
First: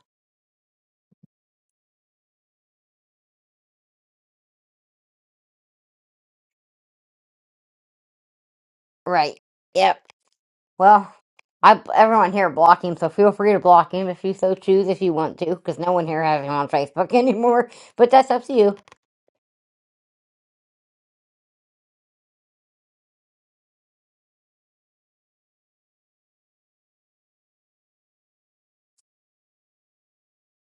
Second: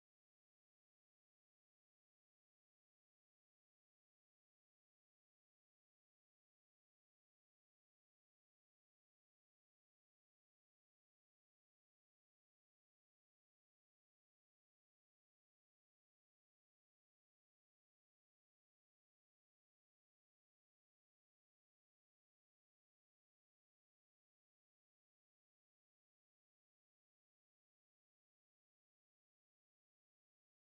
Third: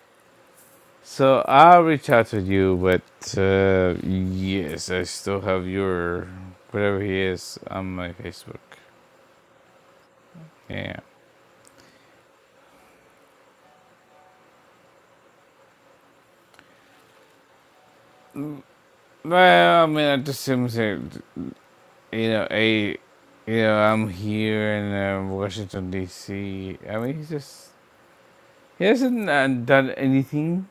A: So I will reach out to you, but uh, yes, I still have your whatever he is on my Facebook.
B: Right. Yep.
A: Yeah.
B: Well, I everyone here block him, so feel free to block him if you so choose, if you want to, because no one here has him on Facebook (laughs) anymore. But that's up to you.
A: Well, I mean, I just him that you know, a, you know, I'm here in uh, Washington D.C. I mean, he's just he hasn't uh, done anything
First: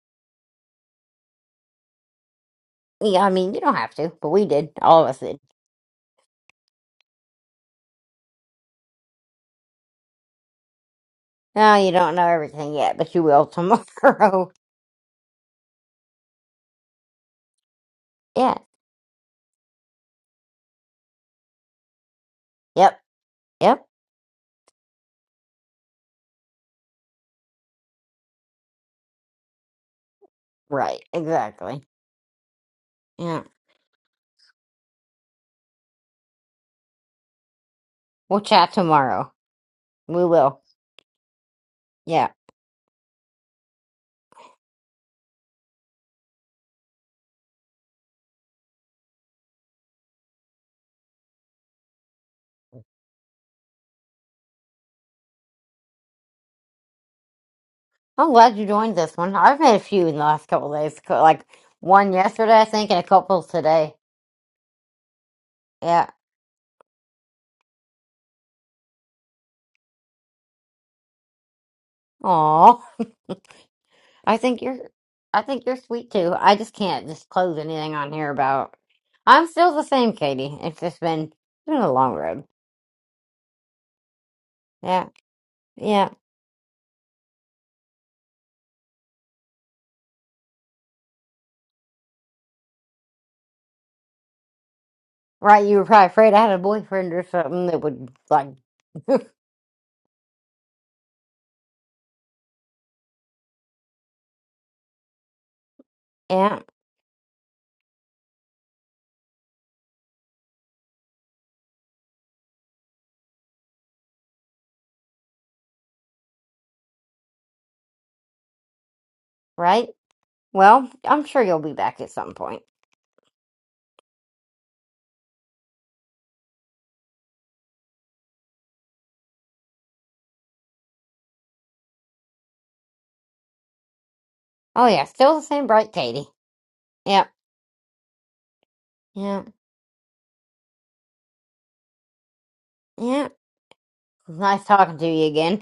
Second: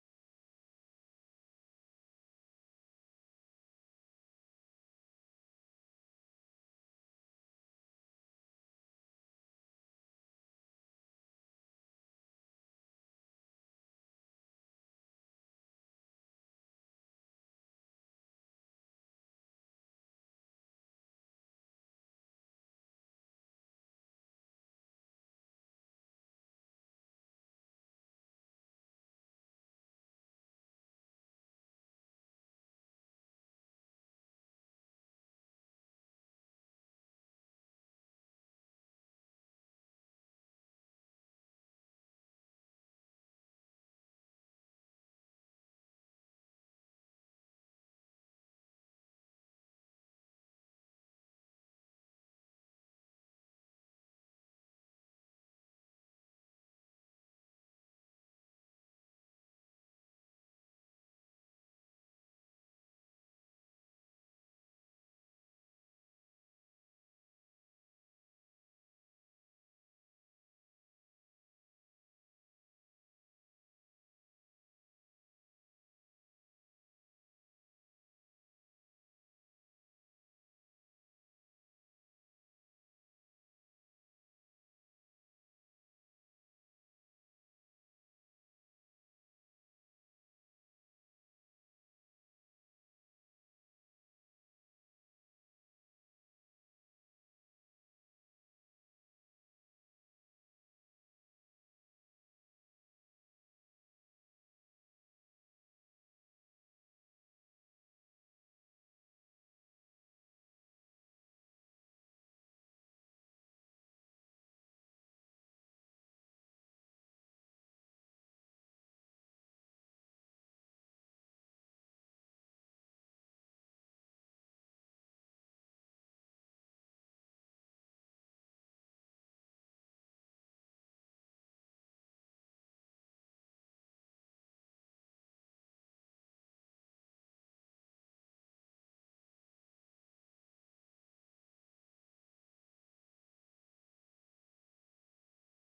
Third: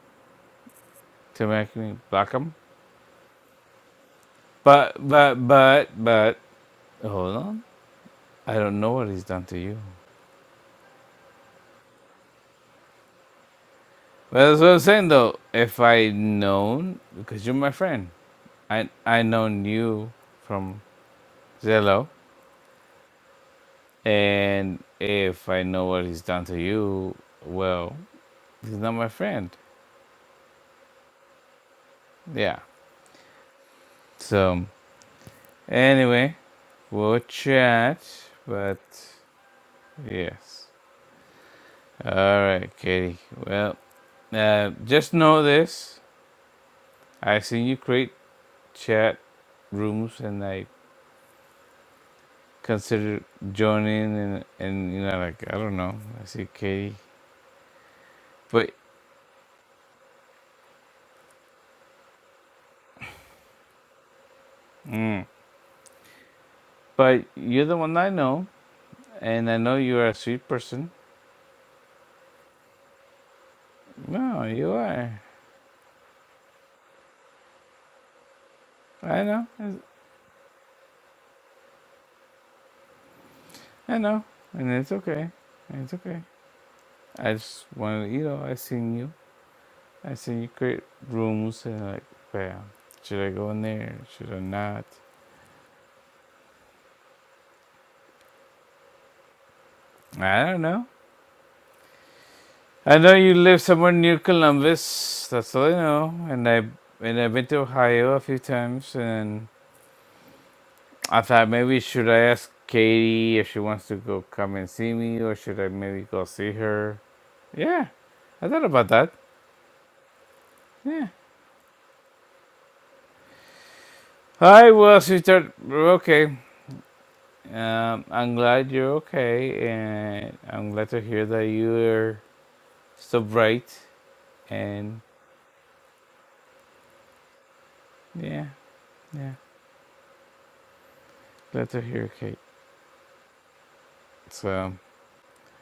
A: to make me block him.
B: Yeah, I mean, you don't have to, but we did.
A: But
B: All of us
A: but
B: did.
A: but but hold on, I don't know what he's done to you.
B: No, you don't know everything yet, but you will
A: Well,
B: tomorrow.
A: that's what I'm saying though. If I known, because you're my friend.
B: (laughs) yeah.
A: I I know you from Zello,
B: Yep. Yep.
A: and if I know what he's done to you, well, he's not my friend.
B: Right. Exactly.
A: Yeah.
B: Yeah.
A: So anyway, we'll chat.
B: We'll chat
A: But
B: tomorrow. We will.
A: yes. All
B: Yeah.
A: right, Katie. Well, uh, just know this: I seen you create chat rooms, and I consider joining, and and you know, like I don't know. I see Katie,
B: I'm glad you
A: but.
B: joined this one. I've made a few in the last couple of days, co- like one yesterday, I think, and a couple today.
A: Mm.
B: Yeah.
A: But you're the one I know, And I know you're a sweet person.
B: Aw. (laughs) I
A: No,
B: think
A: you
B: you're,
A: are.
B: I think you're sweet too. I just can't disclose anything on here about.
A: I
B: I'm
A: know.
B: still the same, Katie. It's just been, it's been a long road.
A: I know. And it's
B: Yeah.
A: okay. It's
B: Yeah.
A: okay. I just wanted, to, you know, I seen you. I seen you create rooms and like, bam. Should I go in there? Should I not?
B: Right. You were probably afraid I had a boyfriend or something that would like. (laughs)
A: I don't know. I know you live somewhere near Columbus. That's all I know. And
B: yeah.
A: I and I've been to Ohio a few times. And I thought maybe should I ask Katie if she wants to go come and see me, or should I maybe go see her? Yeah, I thought about that.
B: Right. Well,
A: Yeah.
B: I'm sure you'll be back at some point.
A: Hi, well, sister. Okay. Um, I'm glad you're okay, and I'm glad to hear that you're so bright.
B: Oh
A: And
B: yeah, still the same bright Katie. Yep.
A: yeah, yeah,
B: Yeah.
A: glad to hear, Kate.
B: Yeah. Nice
A: So,
B: talking to you again.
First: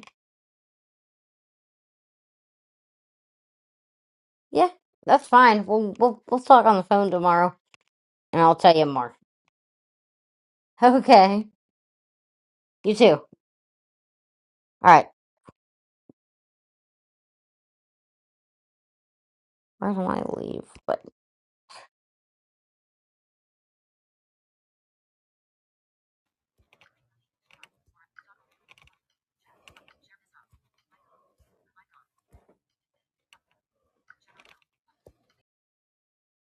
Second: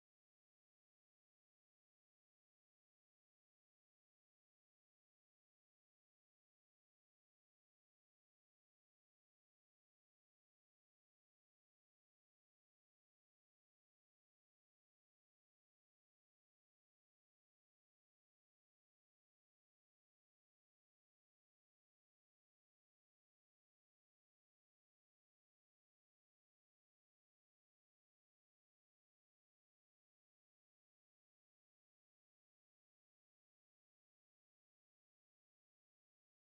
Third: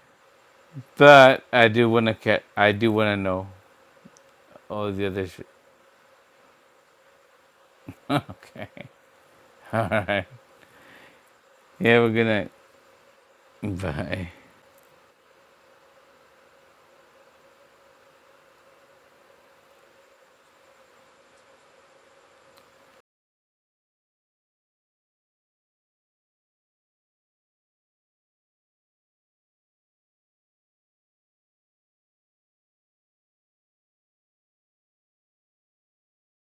A: but I do wanna get, I do wanna know
B: Yeah,
A: all the other
B: that's
A: shit.
B: fine. We'll we'll we'll talk on the phone tomorrow,
A: (laughs)
B: and I'll
A: okay.
B: tell you more. (laughs)
A: All right.
B: Okay.
A: Yeah, we're gonna.
B: You too. All
A: Bye.
B: right. Where do I leave? But.